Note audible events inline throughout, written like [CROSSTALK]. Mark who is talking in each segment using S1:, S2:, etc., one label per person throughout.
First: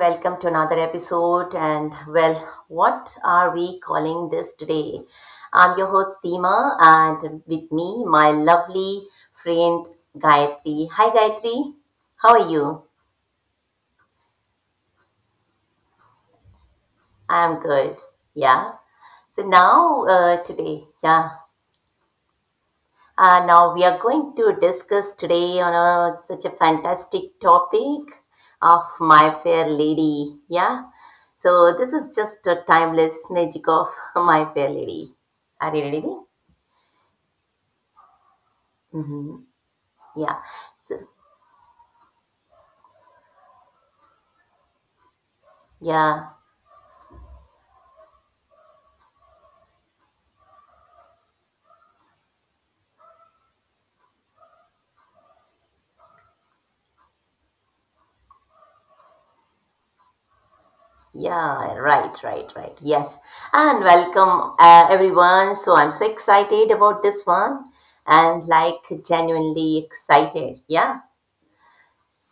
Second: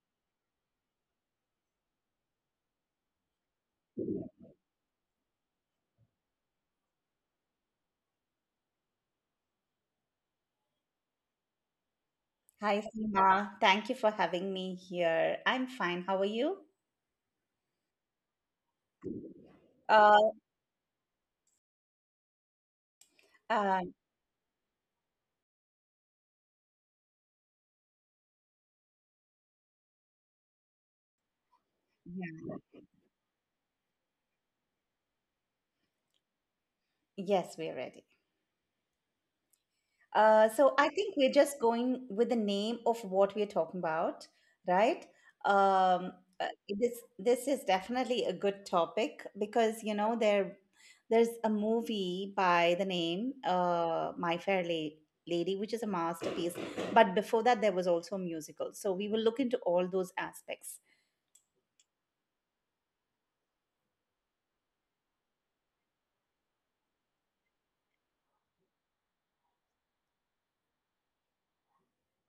S1: Welcome to another episode. And well, what are we calling this today? I'm your host Seema, and with me, my lovely friend Gayatri. Hi, Gayatri. How are you?
S2: Hi, Seema. Thank you for having me here. I'm fine. How are you?
S1: I'm good. Yeah. So now,
S2: Uh,
S1: today, yeah, now
S2: uh,
S1: we are going to discuss today on a, such a fantastic topic of My Fair Lady. Yeah. So this is just
S2: yeah.
S1: a timeless magic of [LAUGHS] My Fair Lady. Are you ready?
S2: Yes, we're ready.
S1: Mm-hmm. Yeah.
S2: So I
S1: So,
S2: think we're just going with the name of what we're talking about, right? Um,
S1: yeah.
S2: uh, this this is definitely a good topic because you know there's a movie by the name My Fair Lady, which is a masterpiece. But before that, there was also a musical. So we will look into all those aspects.
S1: Yeah. Right. Right. Right. Yes. And welcome everyone. So I'm so excited about this one and like genuinely excited. Yeah.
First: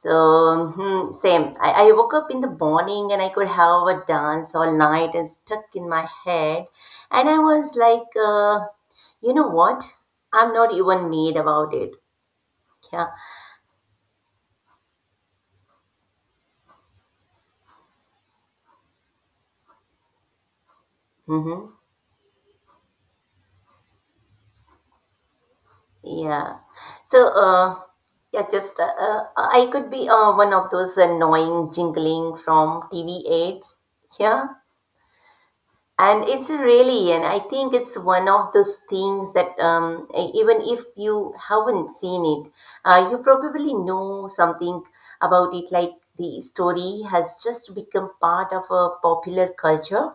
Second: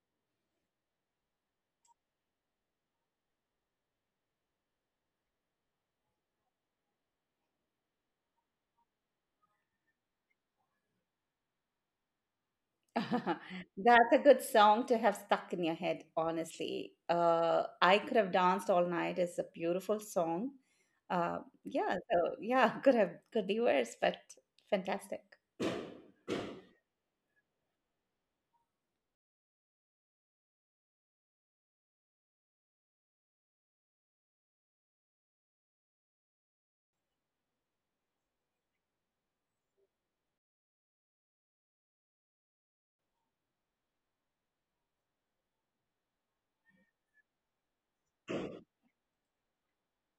S1: So, hmm, same. I woke up in the morning and I could have a dance all night and stuck in my head. And I was like, you know what? I'm not even mad about it. Yeah.
S2: [LAUGHS] That's a good song to have stuck in your head, honestly. I could have danced all night. It's a beautiful song. Uh,
S1: Mm-hmm.
S2: yeah, so yeah, [LAUGHS] could have could be worse, but fantastic.
S1: Yeah. So, yeah, just I could be one of those annoying jingling from TV ads. Yeah. And it's really, and I think it's one of those things that even if you haven't seen it, you probably know something about it. Like the story has just become part of a popular culture.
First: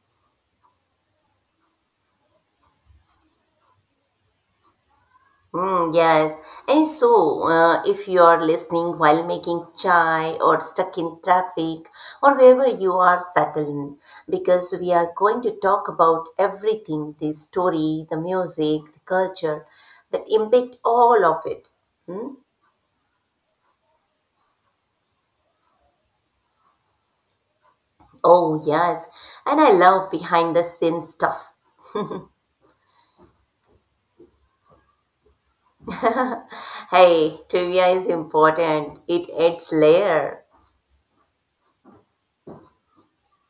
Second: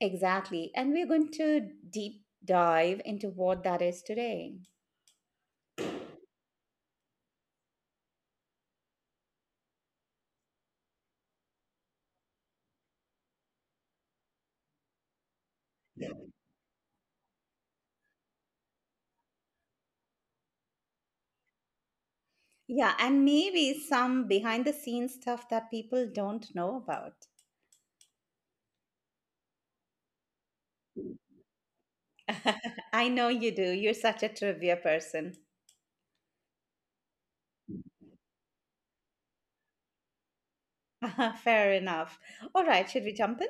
S2: Exactly. And we're going to deep dive into what that is today.
S1: Mm, yes. And so, if you are listening while making chai or stuck in traffic or wherever you are, settle in because we are going to talk about everything the story, the music, the culture that impact all of it. Hmm?
S2: Yeah, and maybe some behind the scenes stuff that people don't know about.
S1: Oh, yes. And I love behind the scenes stuff.
S2: [LAUGHS] I know you do. You're such a trivia person.
S1: [LAUGHS] Hey, trivia is important, it adds layer.
S2: [LAUGHS] Fair enough. All right, should we jump in?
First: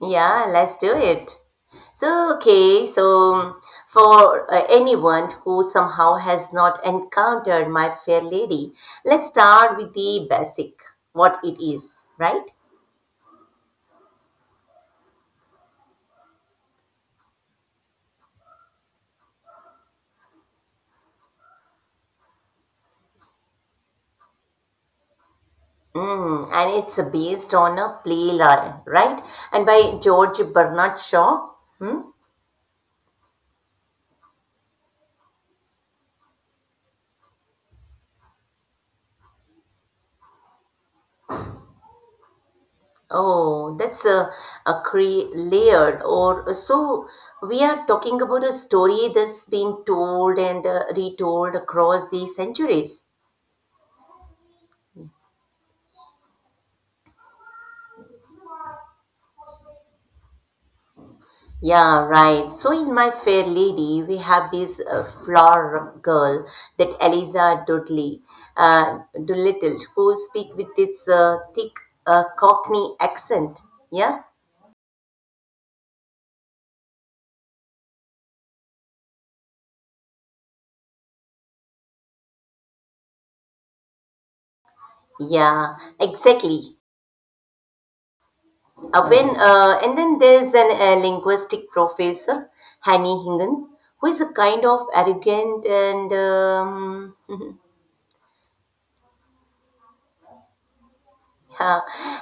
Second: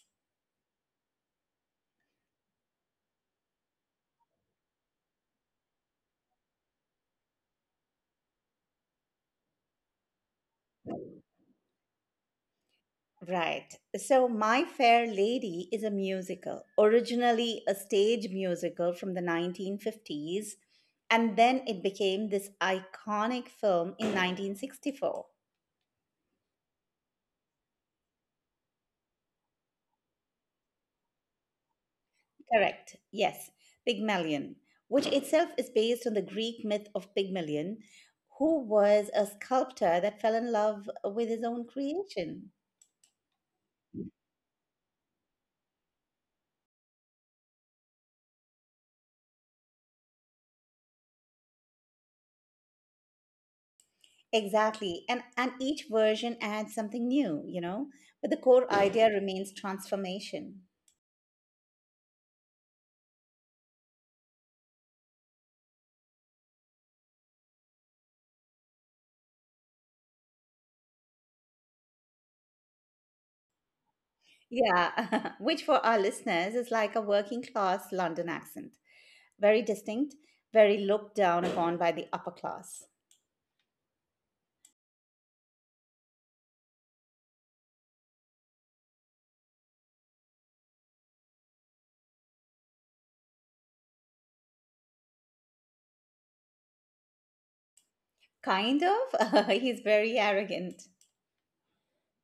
S1: Yeah, let's do it. So, okay, so for anyone who somehow has not encountered My Fair Lady, let's start with the basic, what it is, right?
S2: Right. So, My Fair Lady is a musical, originally a stage musical from the 1950s, and then it became this iconic film in 1964.
S1: Mm, and it's based on a play, right? And by George Bernard Shaw. Hmm?
S2: Correct. Yes. Pygmalion, which itself is based on the Greek myth of Pygmalion, who was a sculptor that fell in love with his own creation.
S1: Oh, that's a cre- layered or so. We are talking about a story that's been told and retold across the centuries.
S2: Exactly. And each version adds something new, you know, but the core idea remains transformation.
S1: Yeah, right. So in My Fair Lady, we have this flower girl that Eliza Dudley, uh, Doolittle, who speak with this thick Cockney accent. Yeah,
S2: Yeah, [LAUGHS] which for our listeners is like a working class London accent. Very distinct, very looked down upon by the upper class.
S1: yeah, exactly. When and then there's an linguistic professor, Hanny Hingan, who is a kind of arrogant and [LAUGHS]
S2: Kind of. [LAUGHS] He's very arrogant.
S1: Uh,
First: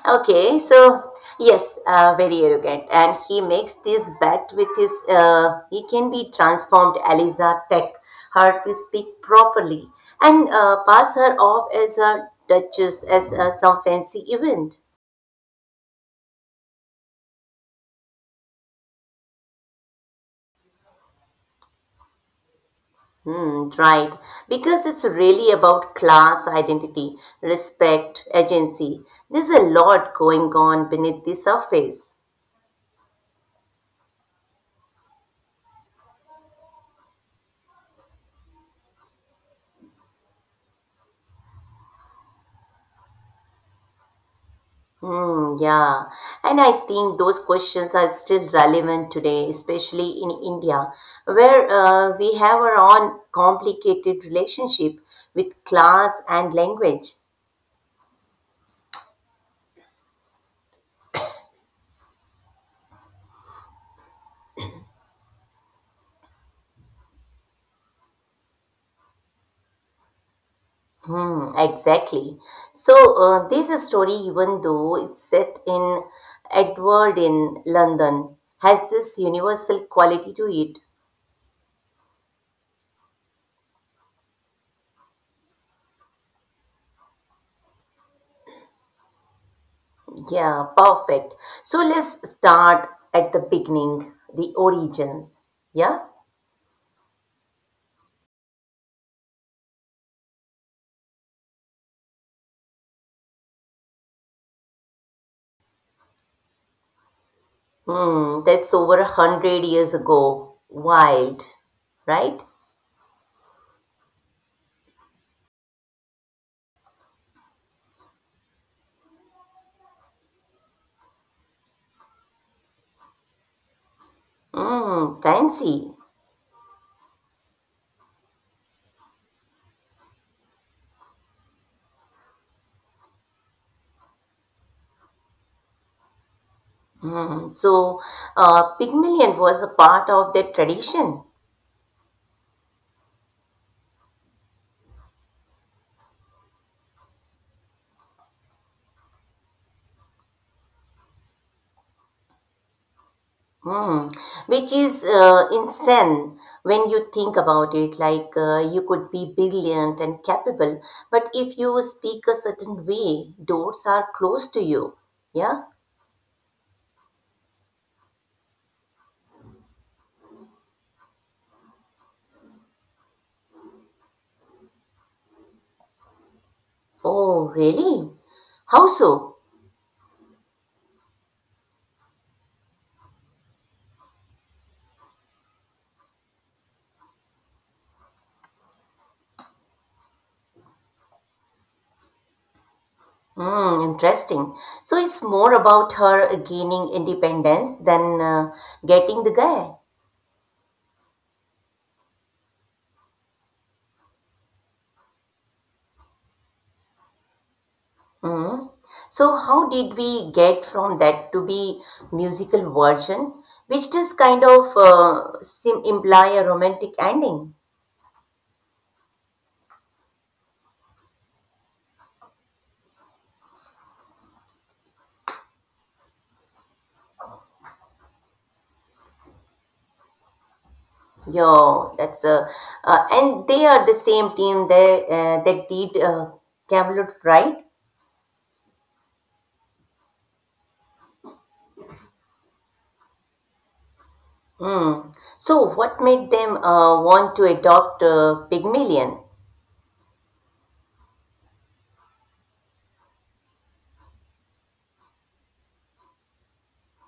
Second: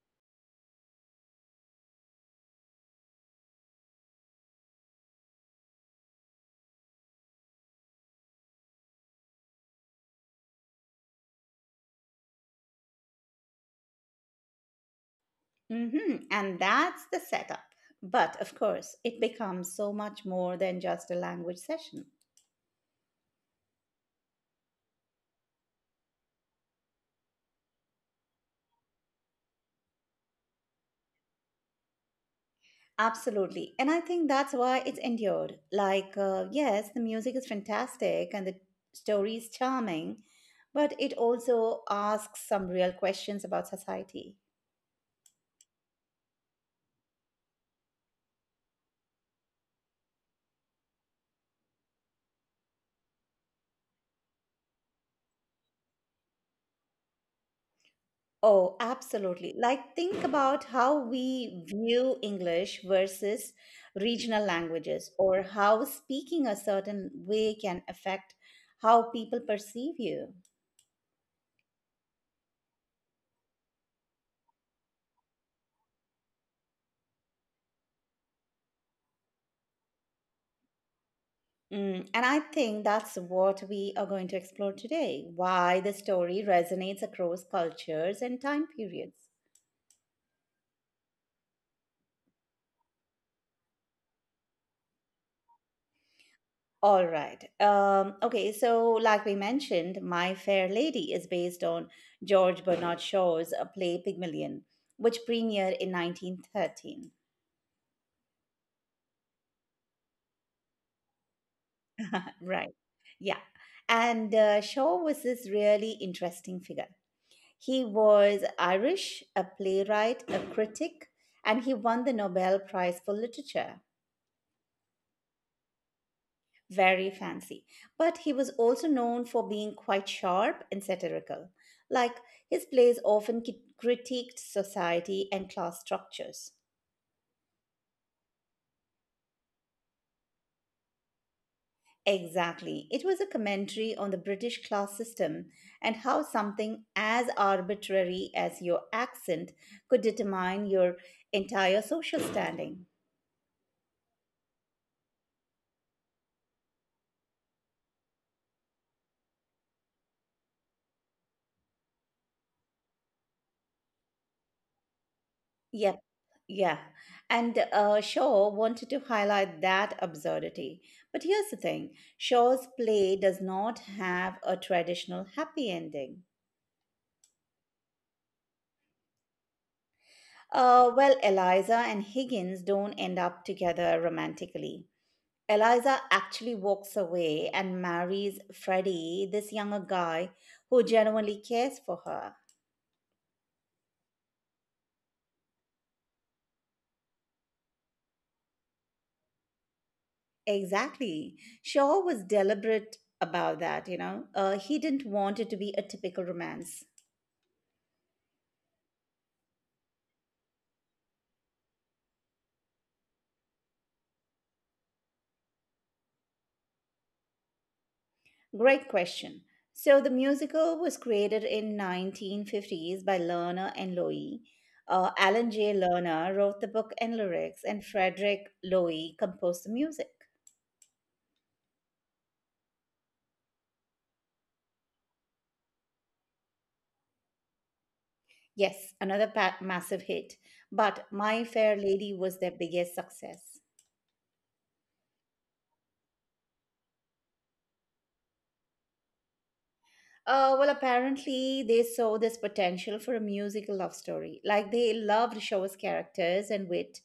S1: okay, so yes, very arrogant, and he makes this bet with his. He can be transformed, Eliza Tech, her to speak properly and pass her off as a duchess, as some fancy event.
S2: And that's the setup. But of course, it becomes so much more than just a language session.
S1: Hmm, right, because it's really about class identity, respect, agency. There's a lot going on beneath the surface.
S2: Absolutely. And I think that's why it's endured. Like, yes, the music is fantastic and the story is charming, but it also asks some real questions about society.
S1: Hmm, yeah. And I think those questions are still relevant today, especially in India, where we have our own complicated relationship with class and language.
S2: Oh, absolutely. Like, think about how we view English versus regional languages, or how speaking a certain way can affect how people perceive you.
S1: Hmm, exactly. So, this story, even though it's set in Edward in London, has this universal quality to it.
S2: Mm, and I think that's what we are going to explore today, why the story resonates across cultures and time periods.
S1: Yeah, perfect. So, let's start at the beginning, the origins. Yeah?
S2: All right. Okay, so like we mentioned, My Fair Lady is based on George Bernard Shaw's play Pygmalion, which premiered in 1913.
S1: Mm, that's over a hundred years ago. Wild, right?
S2: Right. Yeah. And Shaw was this really interesting figure. He was Irish, a playwright, a critic, and he won the Nobel Prize for Literature.
S1: Mm, fancy.
S2: Very fancy. But he was also known for being quite sharp and satirical. Like, his plays often critiqued society and class structures.
S1: Mm, so, Pygmalion was a part of that tradition,
S2: Exactly. It was a commentary on the British class system and how something as arbitrary as your accent could determine your entire social standing.
S1: mm, which is insane when you think about it. Like, you could be brilliant and capable, but if you speak a certain way, doors are closed to you. Yeah?
S2: Yes, Yeah, and Shaw wanted to highlight that absurdity. But here's the thing: Shaw's play does not have a traditional happy ending.
S1: Oh, really? How so?
S2: Well, Eliza and Higgins don't end up together romantically. Eliza actually walks away and marries Freddie, this younger guy who genuinely cares for her.
S1: Hmm, interesting. So it's more about her gaining independence than getting the guy.
S2: Exactly. Shaw was deliberate about that, you know. He didn't want it to be a typical romance.
S1: Hmm. So how did we get from that to be musical version, which does kind of sim imply a romantic ending?
S2: Great question. So the musical was created in 1950s by Lerner and Loewy. Alan J. Lerner wrote the book and lyrics, and Frederick Loewy composed the music.
S1: Yo, and they are the same team that that did Camelot, right?
S2: Yes, another massive hit, but My Fair Lady was their biggest success.
S1: Hmm. So what made them want to adopt Pygmalion?
S2: Well, apparently they saw this potential for a musical love story. Like, they loved Shaw's characters and wit,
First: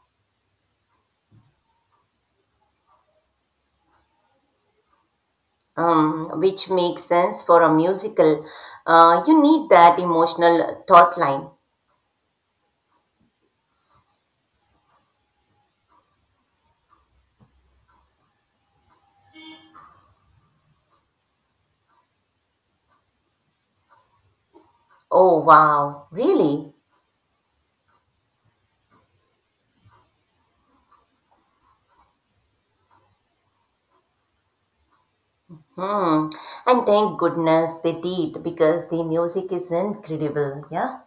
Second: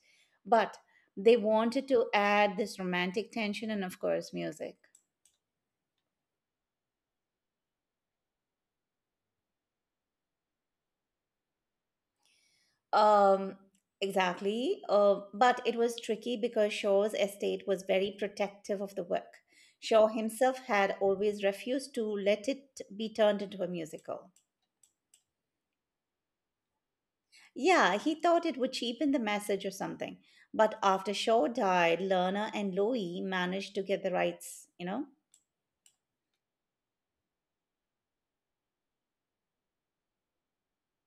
S2: but they wanted to add this romantic tension and, of course, music.
S1: Um, which makes sense for a musical. You need that emotional thought line.
S2: Um, exactly. But it was tricky because Shaw's estate was very protective of the work. Shaw himself had always refused to let it be turned into a musical.
S1: Oh, wow, really?
S2: Yeah, he thought it would cheapen the message or something. But after Shaw died, Lerner and Loewy managed to get the rights, you know?
S1: Hmm. And thank goodness they did because the music is incredible. Yeah.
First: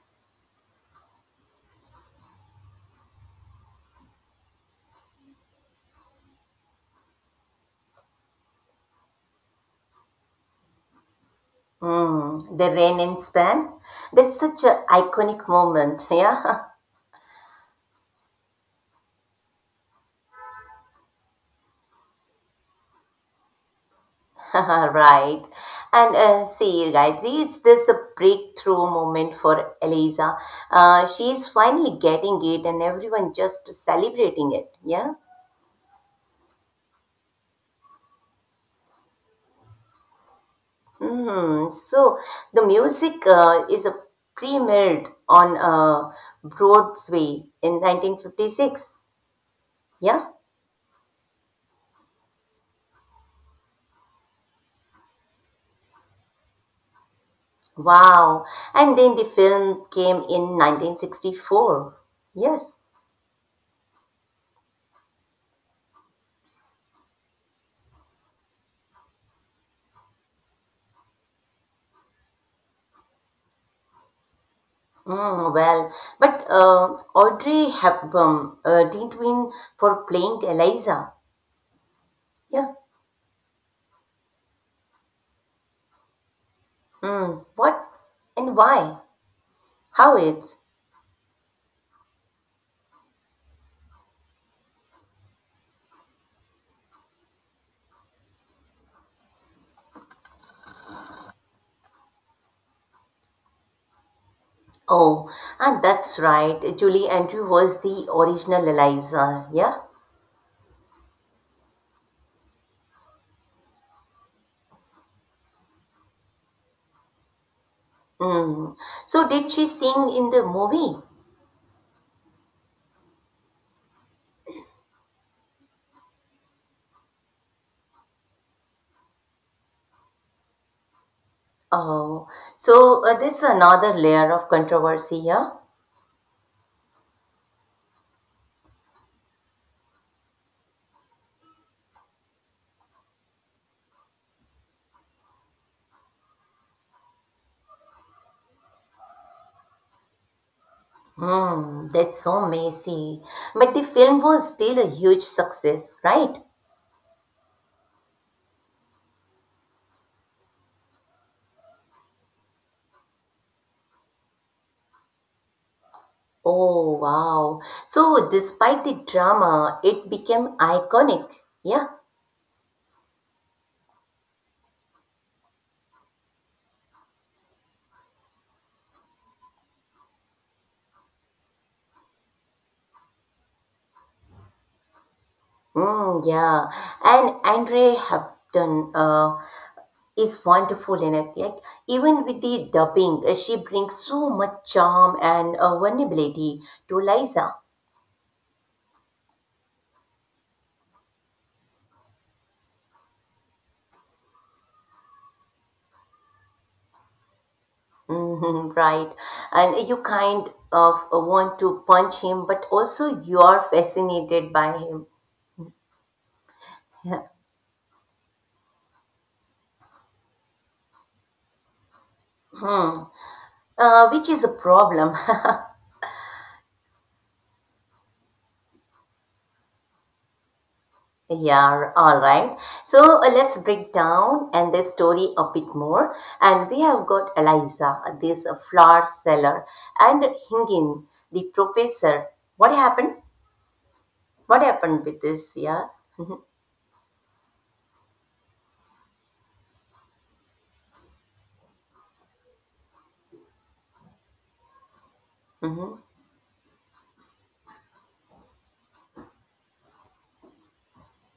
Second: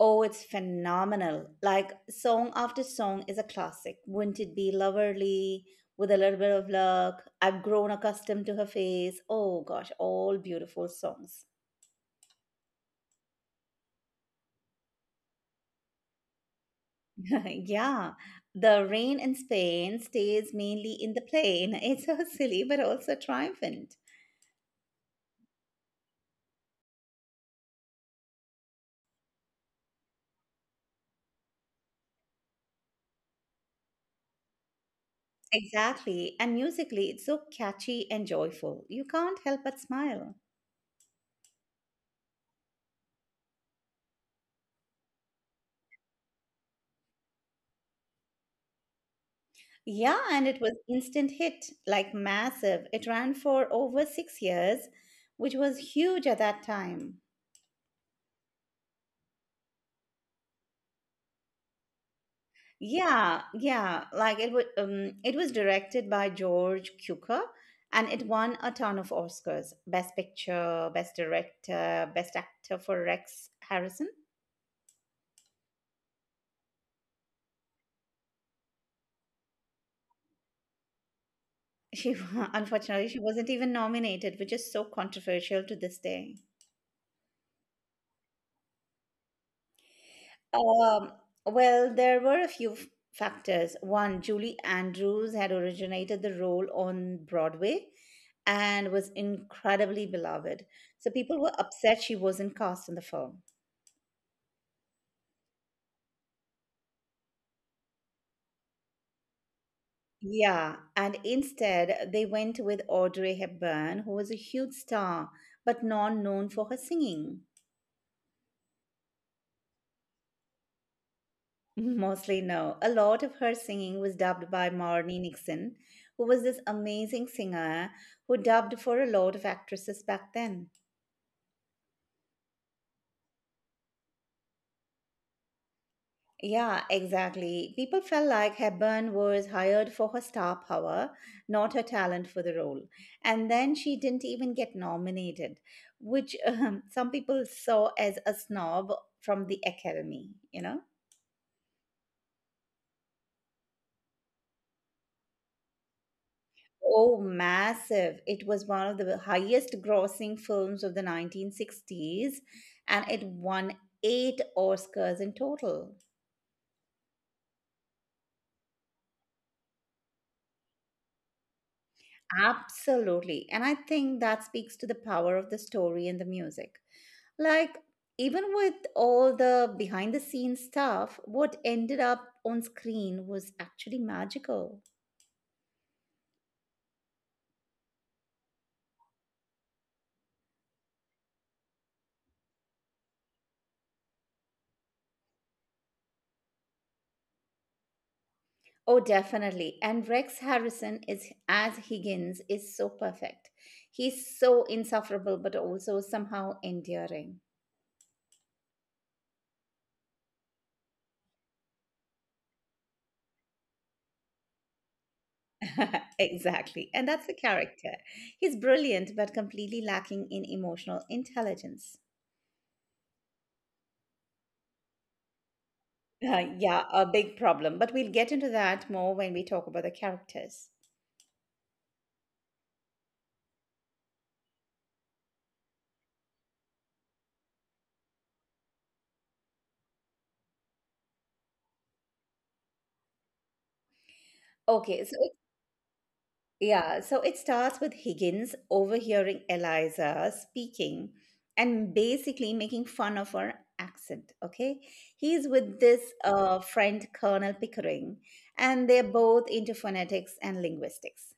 S2: Oh, it's phenomenal. Like, song after song is a classic. Wouldn't it be lovely, with a little bit of luck? I've grown accustomed to her face. Oh gosh, all beautiful songs.
S1: Hmm. The rain and span. That's such an iconic moment. Yeah. [LAUGHS]
S2: [LAUGHS] Yeah. The rain in Spain stays mainly in the plain. [LAUGHS] It's so silly, but also triumphant.
S1: [LAUGHS] Right. And see, Gayatri, it's this a breakthrough moment for Eliza. She's finally getting it, and everyone just celebrating it. Yeah.
S2: Exactly. And musically, it's so catchy and joyful. You can't help but smile.
S1: Mm, so the music is premiered on Broadway in 1956.
S2: Yeah,
S1: Yeah.
S2: and it was instant hit, like massive. It ran for over 6 years, which was huge at that time.
S1: Wow. And then the film came in 1964. Yes.
S2: Yeah, yeah, like it would. It was directed by George Cukor, and it won a ton of Oscars: Best Picture, Best Director, Best Actor for Rex Harrison.
S1: Mm, well, but Audrey Hepburn didn't win for playing Eliza.
S2: She [LAUGHS]
S1: Yeah.
S2: unfortunately she wasn't even nominated, which is so controversial to this day.
S1: Mm, what and why? How it's?
S2: Um, well, there were a few factors. One, Julie Andrews had originated the role on Broadway and was incredibly beloved. So people were upset she wasn't cast in the film.
S1: Oh, and that's right. Julie Andrew was the original Eliza. Yeah.
S2: Yeah, and instead they went with Audrey Hepburn, who was a huge star but not known for her singing.
S1: Mm. So did she sing in the movie?
S2: [LAUGHS] Mostly no. A lot of her singing was dubbed by Marnie Nixon, who was this amazing singer who dubbed for a lot of actresses back then.
S1: Oh, so this is another layer of controversy here.
S2: Yeah, exactly. People felt like Hepburn was hired for her star power, not her talent for the role. And then she didn't even get nominated, which [LAUGHS] some people saw as a snob from the Academy, you know?
S1: Hmm, that's so messy. But the film was still a huge success, right?
S2: Oh, massive. It was one of the highest grossing films of the 1960s, and it won 8 Oscars in total.
S1: Oh, wow. So despite the drama, it became iconic. Yeah.
S2: Absolutely. And I think that speaks to the power of the story and the music. Like, even with all the behind the scenes stuff, what ended up on screen was actually magical.
S1: Mm, yeah. And Andre Hampton is wonderful in it. Yet, even with the dubbing, she brings so much charm and vulnerability to Liza.
S2: Oh, definitely. And Rex Harrison is as Higgins is so perfect. He's so insufferable, but also somehow endearing.
S1: Mhm, right. And you kind of want to punch him, but also you are fascinated by him.
S2: [LAUGHS] Exactly. And that's the
S1: [LAUGHS]
S2: character. He's brilliant, but completely lacking in emotional intelligence.
S1: Hmm. Which is a problem. [LAUGHS]
S2: Yeah, a big problem. But we'll get into that more when we talk about the characters.
S1: Yeah, all right. So let's break down and the story a bit more. And we have got Eliza, this flower seller, and Hingin, the professor. What happened? What
S2: Okay,
S1: happened
S2: so
S1: with this? Yeah. [LAUGHS]
S2: it starts with Higgins overhearing Eliza speaking and basically making fun of her accent. Okay, he's with
S1: Hmm.
S2: this friend, Colonel Pickering, and they're both into phonetics and linguistics.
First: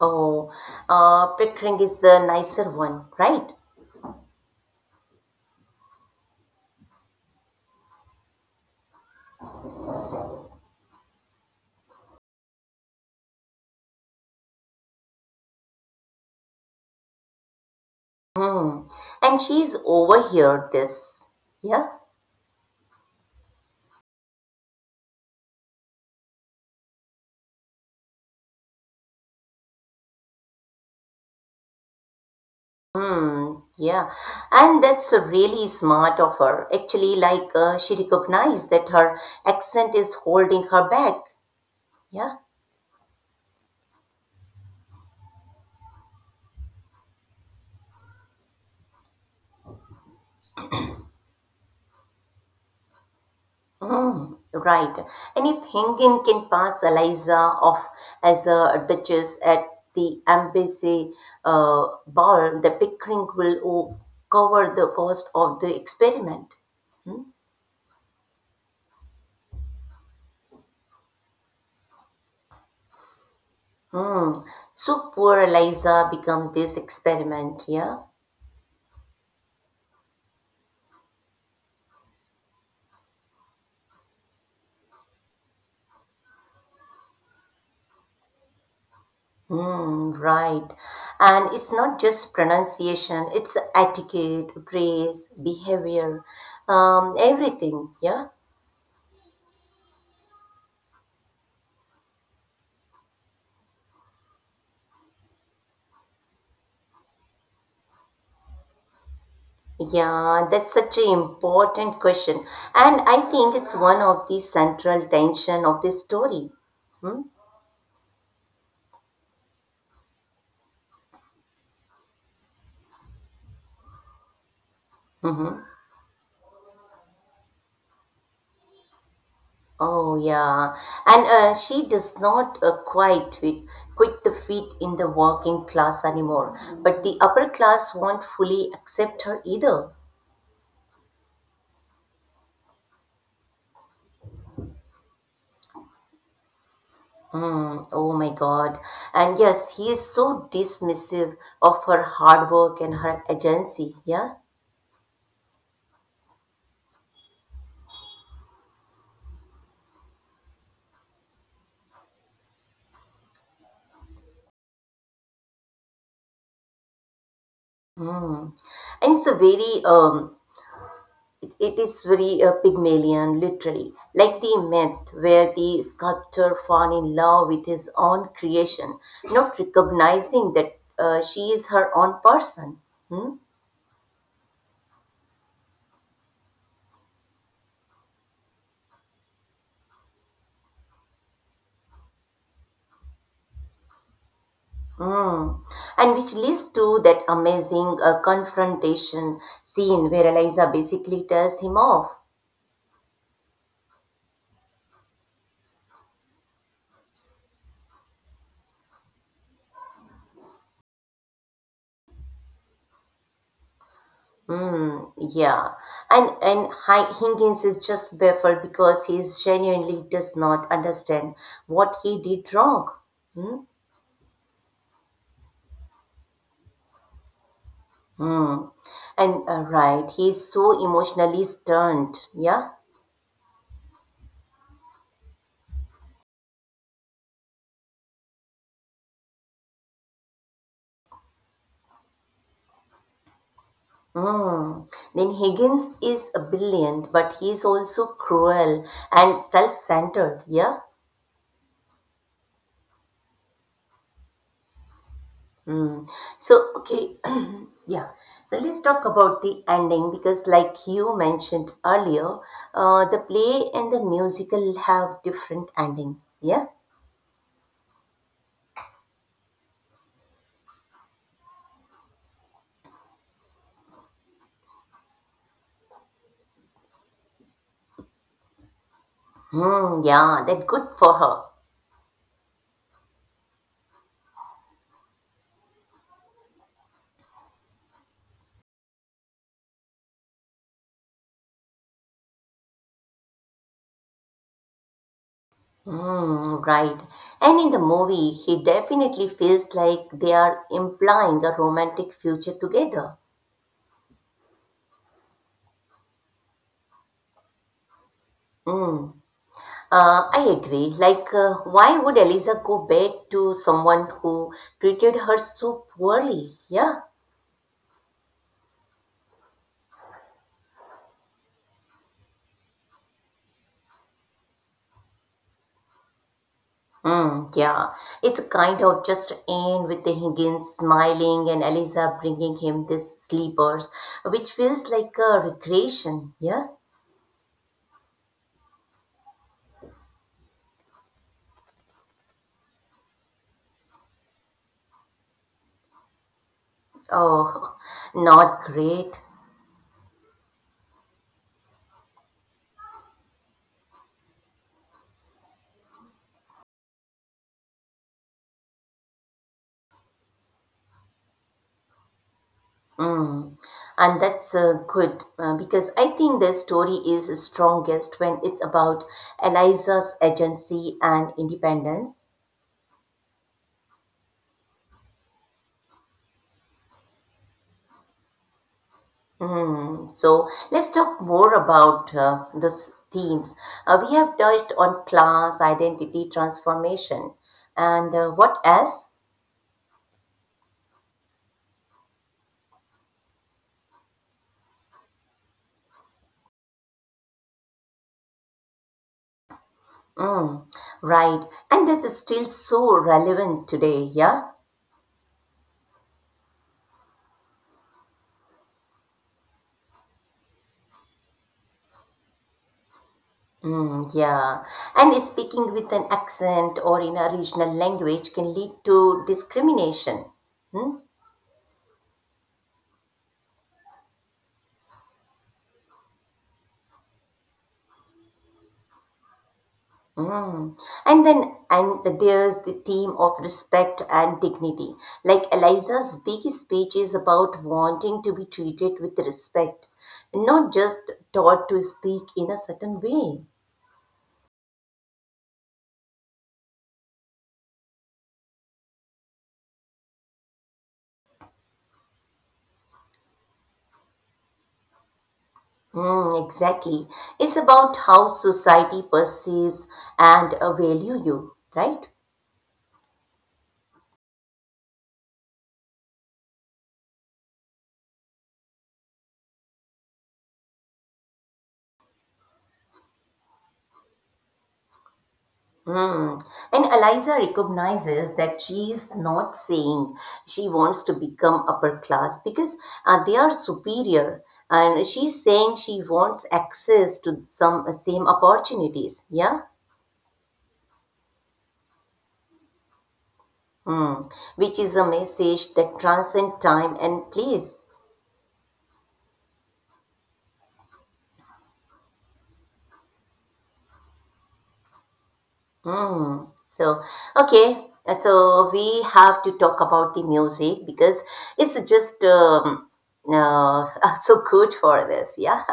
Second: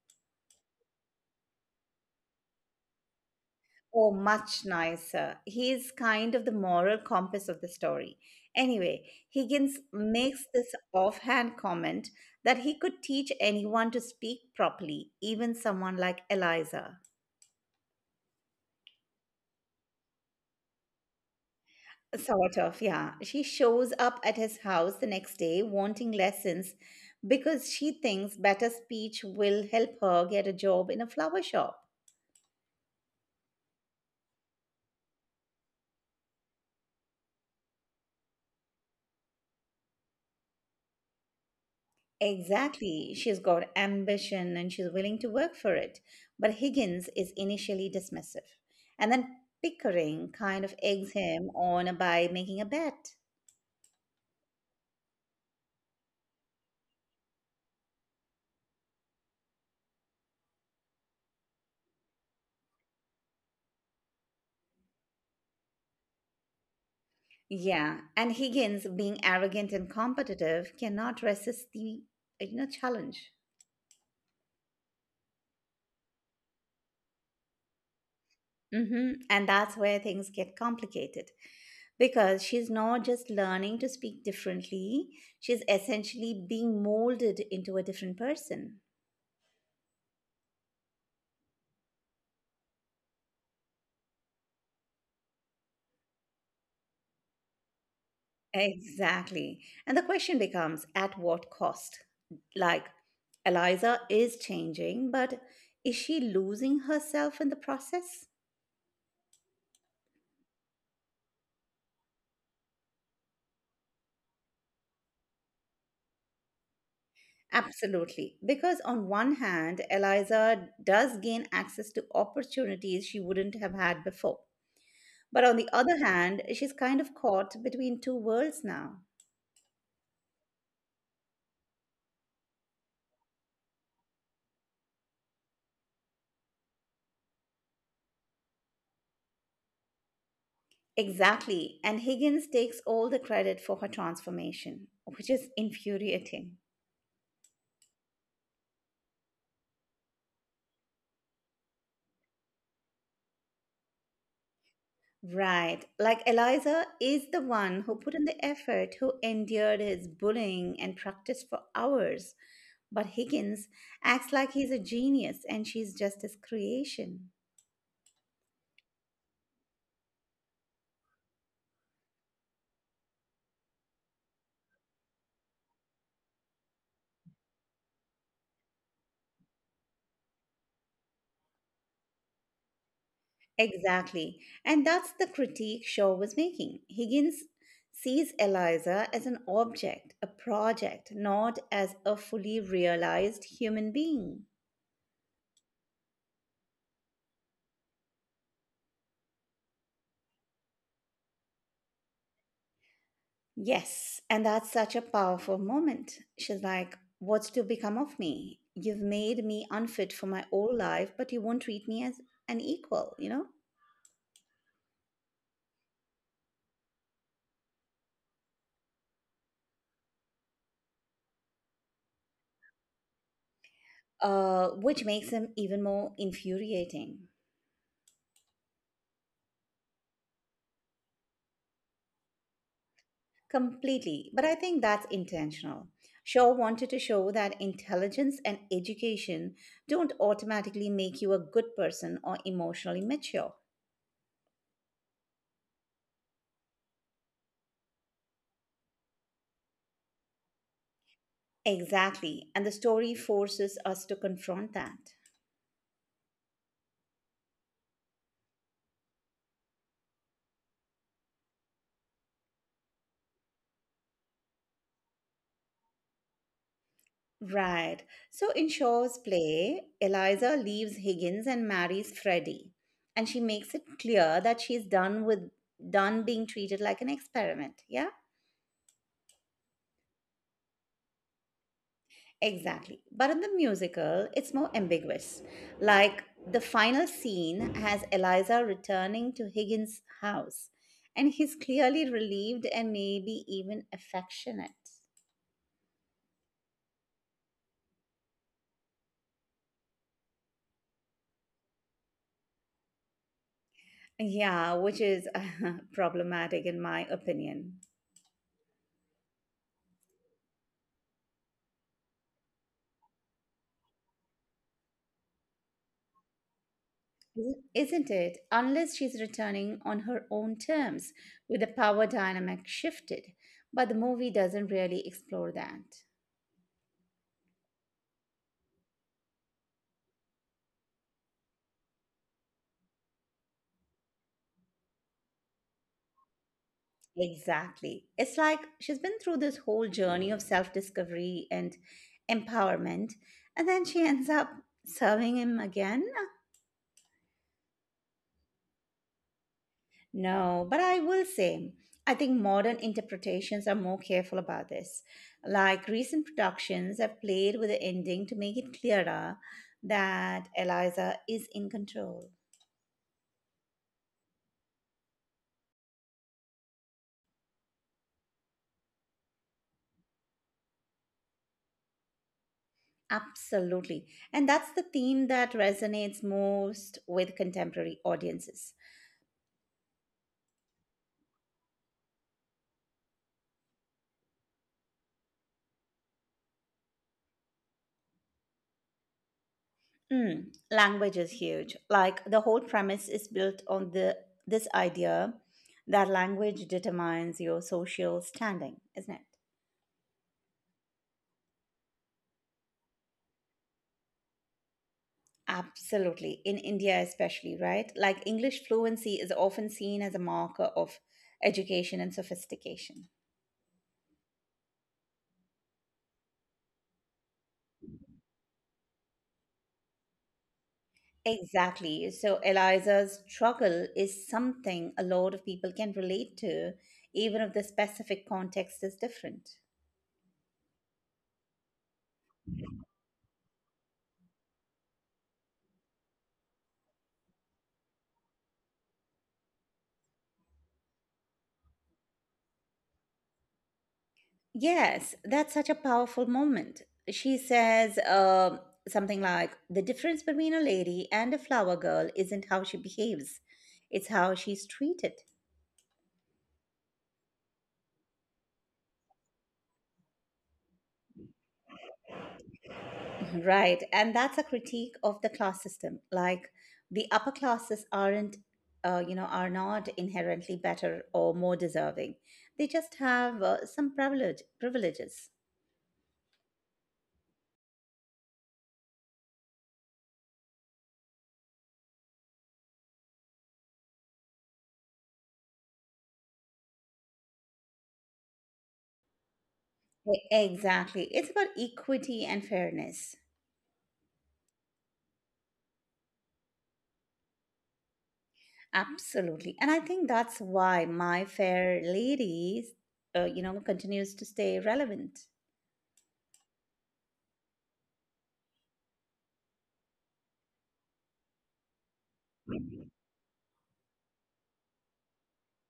S1: Oh, Pickering is the nicer one, right?
S2: Oh, much nicer. He is kind of the moral compass of the story. Anyway, Higgins makes this offhand comment that he could teach anyone to speak properly, even someone like Eliza.
S1: Hmm. And she's overheard this. Yeah.
S2: Sort of, yeah. She shows up at his house the next day wanting lessons because she thinks better speech will help her get a job in a flower shop.
S1: Hmm. Yeah. And that's really smart of her. Actually, like she recognized that her accent is holding her back. Yeah.
S2: Exactly. She's got ambition and she's willing to work for it. But Higgins is initially dismissive. And then Pickering kind of eggs him on by making a bet.
S1: Hmm. Right. And if Hingin can pass Eliza off as a duchess at the embassy ball, the Pickering will cover the cost of the experiment. Hmm?
S2: Yeah, and Higgins, being arrogant and competitive, cannot resist the, you know, challenge.
S1: Hmm. So poor Eliza become this experiment, yeah?
S2: And that's where things get complicated because she's not just learning to speak differently; she's essentially being molded into a different person.
S1: Hmm, right. And it's not just pronunciation, it's etiquette, grace, behavior, everything, yeah?
S2: Exactly. And the question becomes, at what cost? Like, Eliza is changing, but is she losing herself in the process?
S1: Yeah, that's such an important question. And I think it's one of the central tension of this story. Hmm?
S2: Absolutely. Because on one hand, Eliza does gain access to opportunities she wouldn't have had before. But on
S1: Mm-hmm.
S2: the other hand, she's kind of caught between two worlds now.
S1: Oh yeah, and she does not quit the fit in the working class anymore. But the upper class won't fully accept her either.
S2: Exactly. And Higgins takes all the credit for her transformation, which is infuriating.
S1: Hmm. Oh my God! And yes, he is so dismissive of her hard work and her agency. Yeah.
S2: Right. Like, Eliza is the one who put in the effort, who endured his bullying and practiced for hours. But Higgins acts like he's a genius and she's just his creation.
S1: Hmm. And it's a very It is very Pygmalion, literally, like the myth where the sculptor fall in love with his own creation, not recognizing that she is her own person. Hmm?
S2: Exactly. And that's the critique Shaw was making. Higgins sees Eliza as an object, a project, not as a fully realized human being.
S1: Mm. And which leads to that amazing confrontation scene where Eliza basically tells him off.
S2: Yes, and that's such a powerful moment. She's like, "What's to become of me? You've made me unfit for my old life, but you won't treat me as an equal," you know?
S1: Mm, yeah. And Higgins is just baffled because he is genuinely does not understand what he did wrong. Hmm?
S2: Which makes him even more infuriating.
S1: Hmm. And right, he's so emotionally stunned. Yeah.
S2: Completely. But I think that's intentional. Shaw wanted to show that intelligence and education don't automatically make you a good person or emotionally mature.
S1: Hmm. Then Higgins is brilliant, but he's also cruel and self-centered. Yeah.
S2: Exactly. And the story forces us to confront that.
S1: Hmm. So okay, [CLEARS THROAT] yeah. So let's talk about the ending because, like you mentioned earlier, the play and the musical have different ending. Yeah.
S2: Right. So in Shaw's play, Eliza leaves Higgins and marries Freddie, and she makes it clear that she's done with done being treated like an experiment. Yeah,
S1: Hmm. Yeah. That good for her.
S2: exactly. But in the musical, it's more ambiguous. Like, the final scene has Eliza returning to Higgins' house, and he's clearly relieved and maybe even affectionate.
S1: Mm, right. And in the movie, he definitely feels like they are implying a romantic future together.
S2: Yeah, which is [LAUGHS] problematic in my opinion.
S1: Mm. I agree. Like, why would Eliza go back to someone who treated her so poorly? Yeah.
S2: Isn't it? Unless she's returning on her own terms, with the power dynamic shifted. But the movie doesn't really explore that.
S1: Mm, yeah. It's kind of just end with the Higgins smiling and Eliza bringing him these sleepers, which feels like a regression. Yeah.
S2: Exactly. It's like she's been through this whole journey of self discovery and empowerment, and then she ends up serving him again.
S1: Oh, [LAUGHS] not great.
S2: No, but I will say, I think modern interpretations are more careful about this. Like, recent productions have played with the ending to make it clearer that Eliza is in control.
S1: Mm. And that's good because I think the story is strongest when it's about Eliza's agency and independence.
S2: Absolutely. And that's the theme that resonates most with contemporary audiences.
S1: Mm. So let's talk more about these themes. We have touched on class, identity, transformation, and what else?
S2: Mm, language is huge. Like, the whole premise is built on the this idea that language determines your social standing, isn't it?
S1: Mm. Right. And this is still so relevant today, yeah?
S2: Absolutely. In India, especially, right? Like English fluency is often seen as a marker of education and sophistication.
S1: Mm, yeah, and speaking with an accent or in a regional language can lead to discrimination. Hmm?
S2: Exactly. So Eliza's struggle is something a lot of people can relate to, even if the specific context is different.
S1: Mm. And then, and there's the theme of respect and dignity. Like Eliza's big speech is about wanting to be treated with respect, not just taught to speak in a certain way.
S2: Yes, that's such a powerful moment. She says something like, "The difference between a lady and a flower girl isn't how she behaves, it's how she's treated."
S1: Mm, exactly. It's about how society perceives and value you, right?
S2: Right. And that's a critique of the class system. Like the upper classes aren't, are not inherently better or more deserving. They just have some privileges.
S1: Hmm. And Eliza recognizes that she is not saying she wants to become upper class because they are superior. And she's saying she wants access to some same opportunities. Yeah.
S2: Exactly. It's about equity and fairness.
S1: Hmm. Which is a message that transcends time and place.
S2: Absolutely. And I think that's why My Fair Ladies, continues to stay relevant.
S1: Hmm. So, okay. And so we have to talk about the music because it's just uh, [LAUGHS] so good for this. Yeah.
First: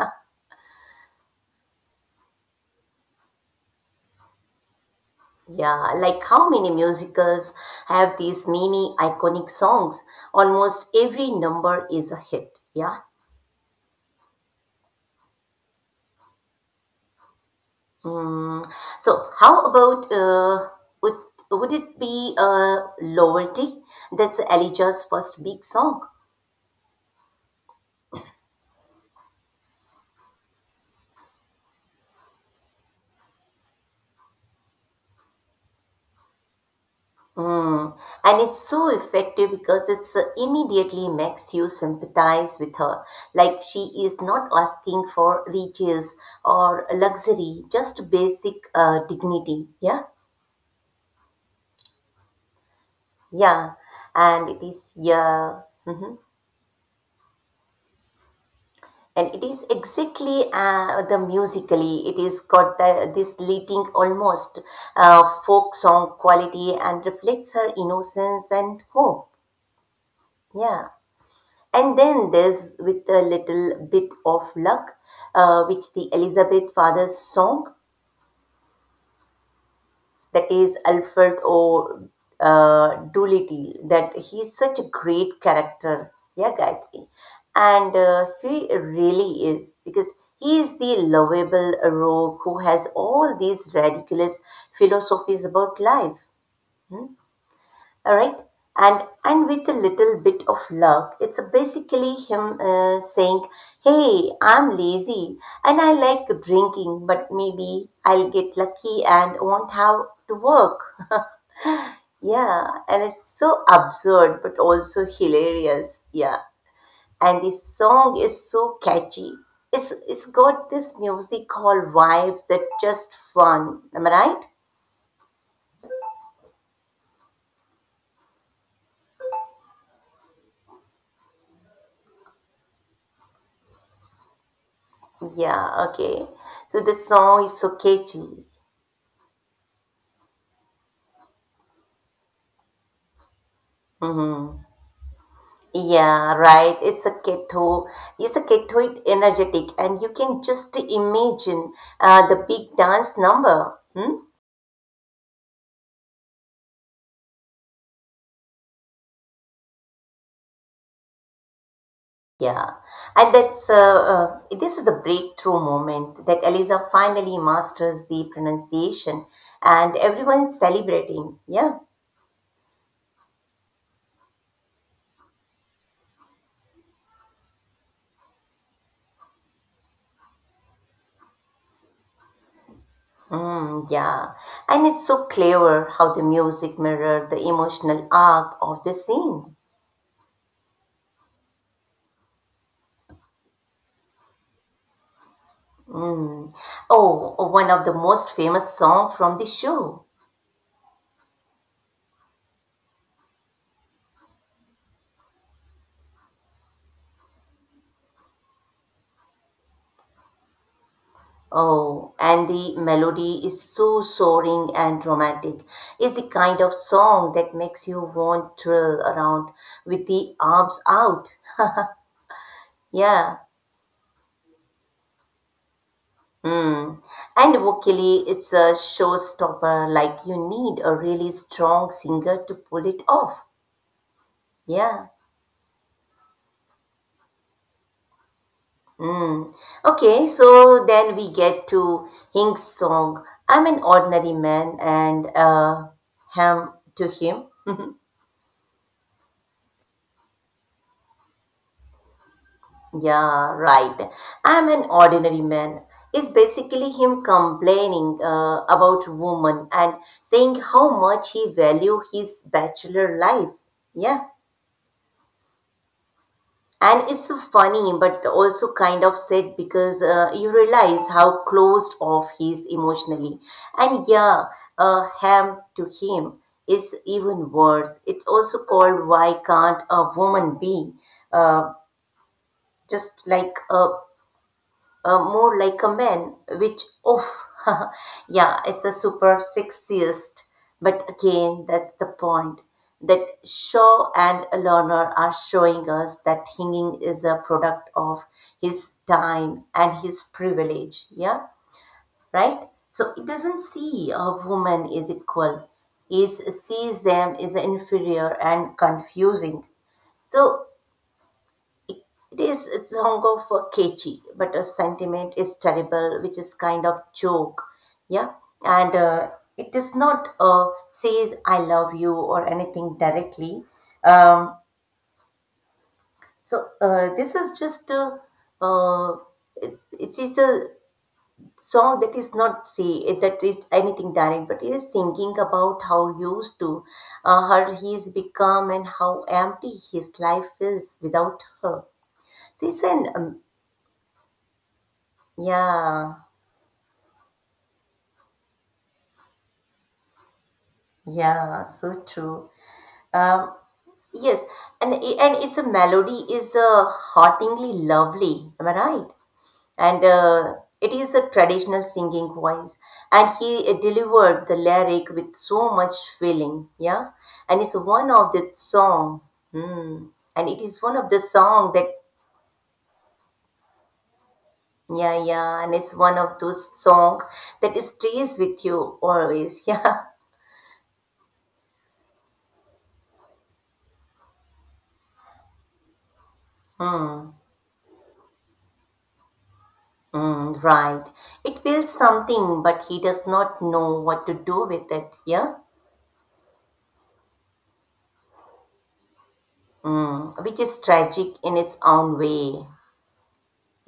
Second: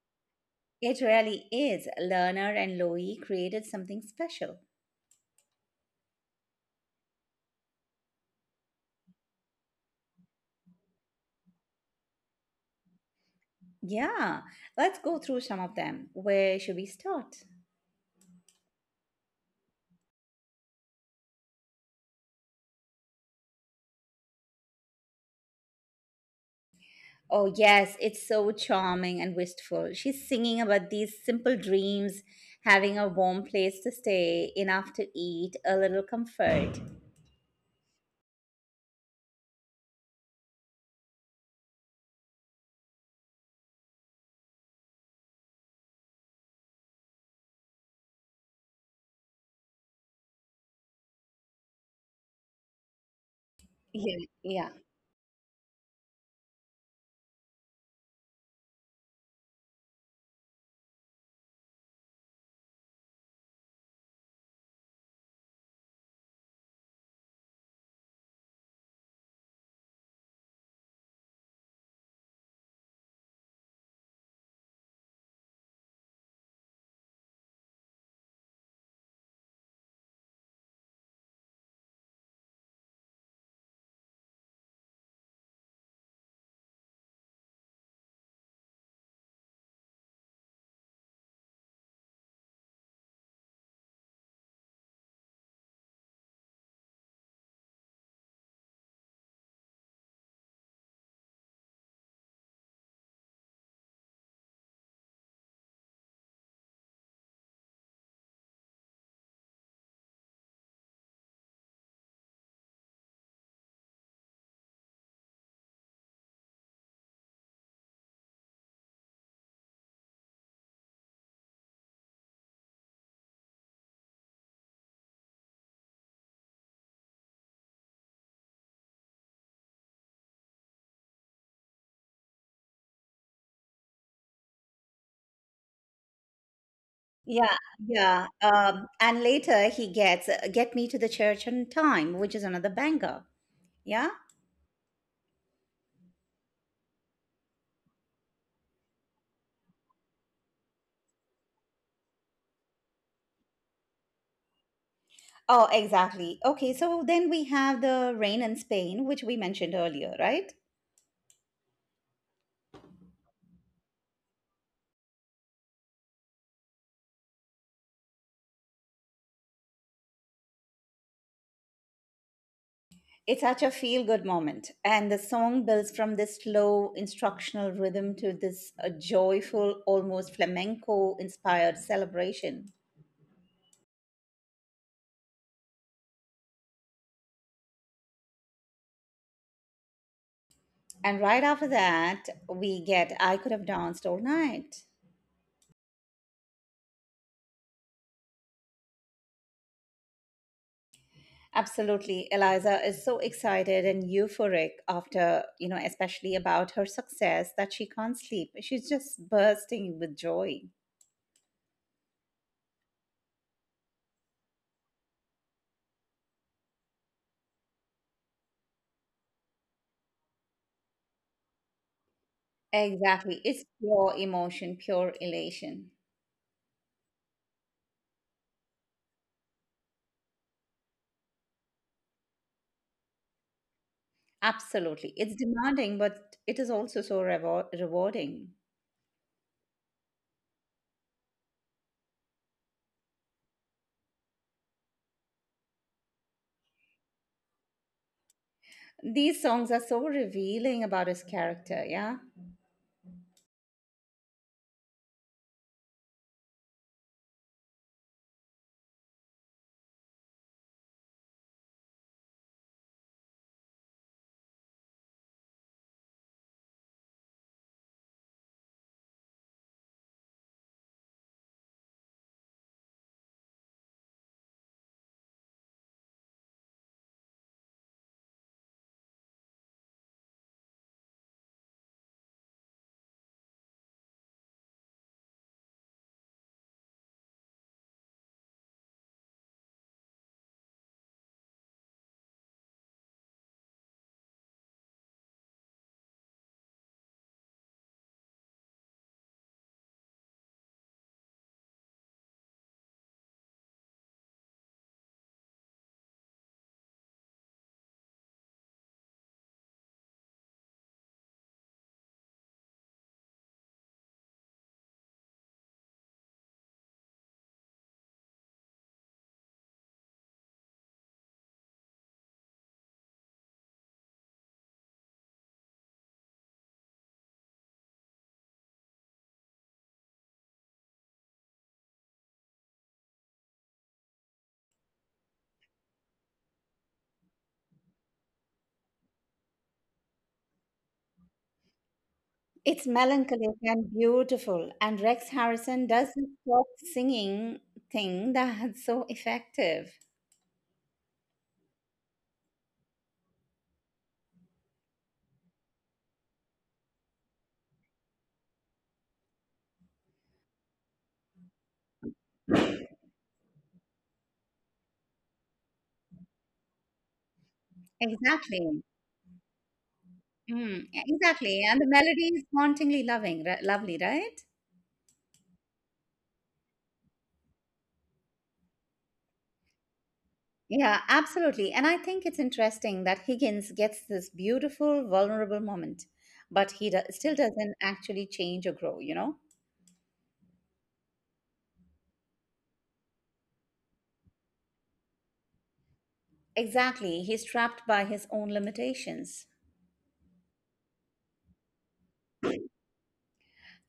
S2: It really is. Lerner and Loewy created something special.
S1: Yeah, like how many musicals have these many iconic songs? Almost every number is a hit. Yeah.
S2: Yeah, let's go through some of them. Where should we start?
S1: Mm. So, how about would would it be Loyalty? That's Elijah's first big song.
S2: Oh, yes, it's so charming and wistful. She's singing about these simple dreams, having a warm place to stay, enough to eat, a little comfort.
S1: Mm. And it's so effective because it's immediately makes you sympathize with her. Like she is not asking for riches or luxury, just basic dignity. Yeah. Yeah,
S2: Yeah,
S1: and it
S2: yeah,
S1: is yeah, hmm and it is exactly the musically. It is got the, this leading almost folk song quality and reflects her innocence and hope. Yeah, and then there's with a little bit of luck, which the Elizabeth Father's song that is Alfred O. Doolittle, that he's such a great character, yeah, Gayatri. And He really is, because he is the lovable rogue who has all these ridiculous philosophies about life, all right? And with a little bit of luck, it's basically him saying, "Hey, I'm lazy and I like drinking, but maybe I'll get lucky and won't have to work." Yeah, and it's so absurd but also hilarious. Yeah, and the song is so catchy. It's got this music hall vibes that just fun. Am I right? Yeah. Okay. So the song
S2: yeah,
S1: is so
S2: yeah.
S1: catchy.
S2: And later he gets get me to the church on time, which is another banger. Yeah.
S1: Hmm. Yeah. Right. It's a keto. It's a ketoid energetic, and you can just imagine the big dance number. Hmm?
S2: Oh, exactly. Okay, so then we have the rain in Spain, which we mentioned earlier, right?
S1: Yeah, and that's this is the breakthrough moment that Eliza finally masters the pronunciation, and everyone's celebrating. Yeah.
S2: It's such a feel good moment. And the song builds from this slow instructional rhythm to this joyful, almost flamenco inspired celebration.
S1: Yeah, and it's so clever how the music mirrored the emotional arc of the scene.
S2: And right after that, we get I Could Have Danced All Night.
S1: Mm. Oh, one of the most famous songs from the show.
S2: Absolutely. Eliza is so excited and euphoric after, you know, especially about her success that she can't sleep. She's just bursting with joy.
S1: Oh, and the melody is so soaring and romantic. It's the kind of song that makes you want to twirl around with the arms out.
S2: Exactly.
S1: Yeah.
S2: It's pure emotion, pure elation.
S1: Hmm. And vocally, it's a showstopper. Like you need a really strong singer to pull it off. Yeah.
S2: Absolutely. It's demanding, but it is also so rewarding.
S1: Mm. Okay, so then we get to Hink's song. I'm an ordinary man, and him to him. [LAUGHS]
S2: These songs are so revealing about his character, yeah?
S1: Yeah, right. I'm an ordinary man. It's basically him complaining about woman and saying how much he value his bachelor life. Yeah, and it's so funny but also kind of sad because you realize how closed off he is emotionally. And yeah, ham to him is even worse. It's also called why can't a woman be? Uh, just like a more like a man, which, oof, [LAUGHS] yeah, it's a super sexist. But again, that's the point that Shaw and Lerner are showing us that hanging is a product of his time and his privilege. Yeah, right? So it doesn't see a woman is equal. It sees them as inferior and confusing. So it is a longer for catchy, but a sentiment is terrible, which is kind of joke. Yeah. And it is not says I love you or anything directly. Um, so this is just a, uh, it, it is a song that is not say that is anything direct, but it is thinking about how used to her he is become and how empty his life is without her. So
S2: It's
S1: it's an
S2: melancholic and beautiful, and Rex Harrison
S1: yeah.
S2: doesn't stop singing thing that's so effective.
S1: Yeah, so true. Um, yes, and it's a melody is hauntingly lovely. Am I right? And it is a traditional singing voice, and he delivered the lyric with so much feeling. Yeah, and it's one of the
S2: Exactly.
S1: song. Hmm. And it is
S2: Mm,
S1: one of the
S2: exactly.
S1: song
S2: And the
S1: that
S2: melody is hauntingly loving, lovely, right?
S1: yeah, and it's one of those song that stays with you always. [LAUGHS] Yeah.
S2: Yeah, absolutely. And I think it's interesting that Higgins gets this beautiful, vulnerable moment, but he still
S1: Hmm.
S2: doesn't actually change or grow, you know?
S1: Mm, right. It feels something, but he does not know what to do with it, yeah?
S2: Exactly. He's trapped by his own limitations.
S1: Mm, which is tragic in its own way,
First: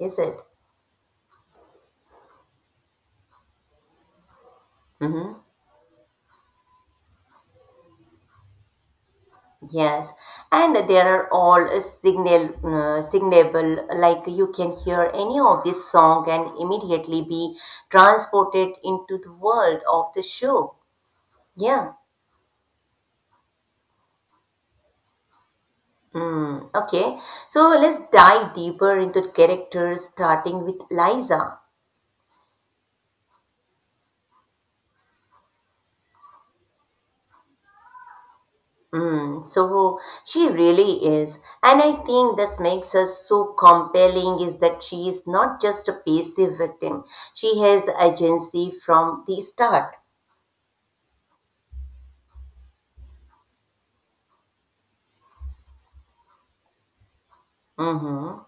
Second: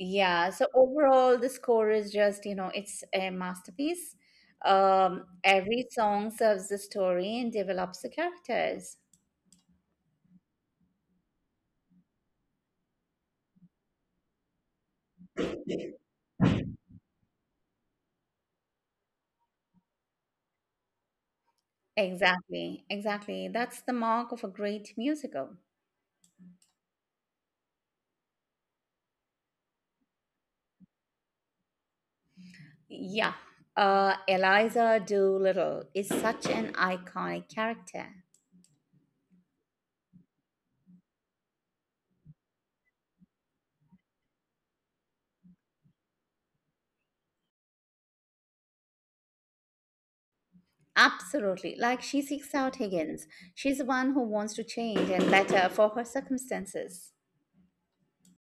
S1: is it?
S2: So overall, the score is just, you know, it's a masterpiece.
S1: Hmm.
S2: Every song serves the story and develops the characters.
S1: Yes. And there are all signable, like you can hear any of this song and immediately be transported into the world of the show. Yeah.
S2: Exactly. Exactly. That's the mark of a great musical.
S1: Mm, okay. So let's dive deeper into the characters, starting with Liza.
S2: Yeah. Eliza Doolittle is such an iconic character.
S1: Mm, so she really is. And I think this makes her so compelling is that she is not just a passive victim. She has agency from the start.
S2: Absolutely. Like she seeks out Higgins. She's the one who wants to change and better for her circumstances.
S1: Mm-hmm.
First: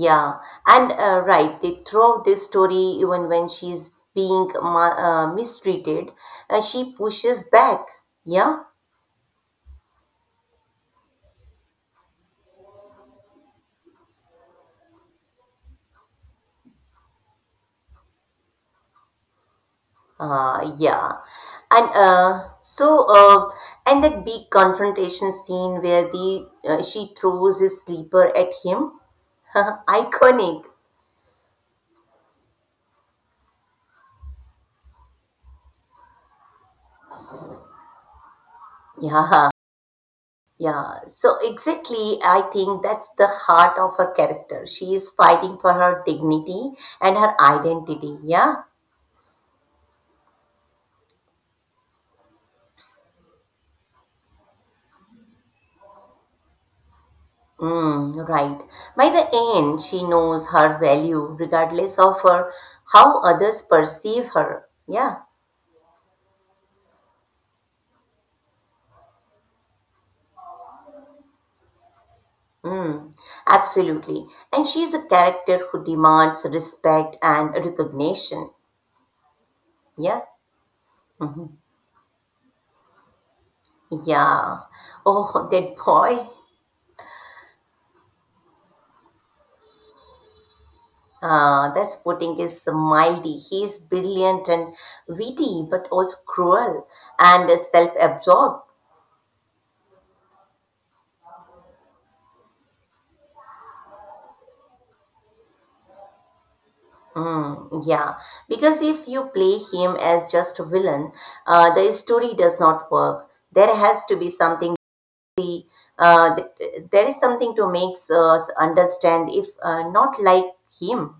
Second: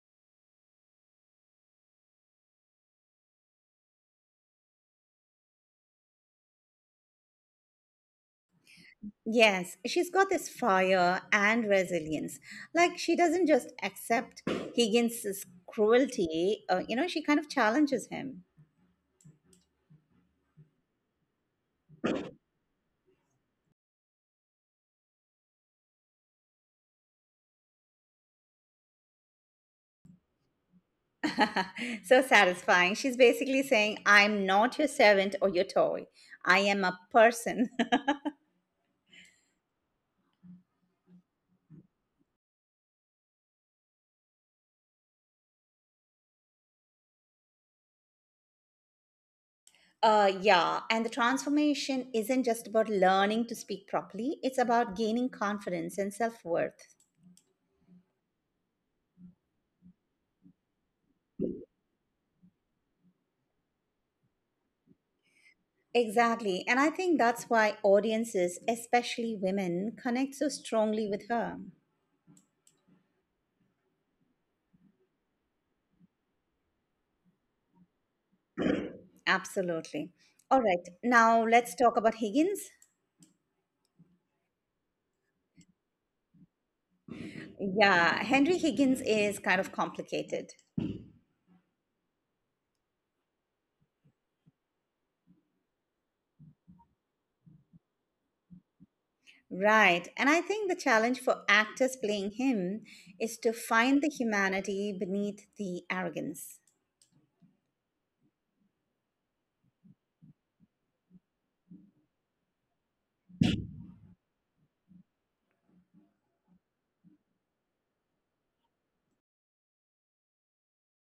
S1: Yeah. And right, they throughout this story, even when she's being mistreated, she pushes back. Yeah.
S2: Yes, she's got this fire and resilience. Like she doesn't just accept Higgins' cruelty, she kind of challenges him.
S1: Yeah. And and that big confrontation scene where the she throws his sleeper at him, [LAUGHS] iconic.
S2: [LAUGHS] so satisfying. She's basically saying, "I'm not your servant or your toy. I am a person."
S1: Yeah, yeah. So exactly, I think that's the heart of her character. She is fighting for her dignity and her identity. Yeah.
S2: [LAUGHS] Yeah, and the transformation isn't just about learning to speak properly, it's about gaining confidence and self worth.
S1: Mm, right. By the end, she knows her value regardless of her how others perceive her. Yeah.
S2: Exactly. And I think that's why audiences, especially women, connect so strongly with her.
S1: Mm, absolutely. And she's a character who demands respect and recognition.
S2: Absolutely.
S1: Yeah.
S2: All right. Now
S1: Mhm.
S2: let's talk about Higgins.
S1: Yeah. Oh, that boy.
S2: Yeah, Henry Higgins is kind of complicated.
S1: That's putting is mildy. He is brilliant and witty, but also cruel and self-absorbed.
S2: Right. And I think the challenge for actors playing him is to find the humanity beneath the arrogance.
S1: Mm, yeah, because if you play him as just a villain, the story does not work. There has to be something uh, th- there is something to make us understand if not like him.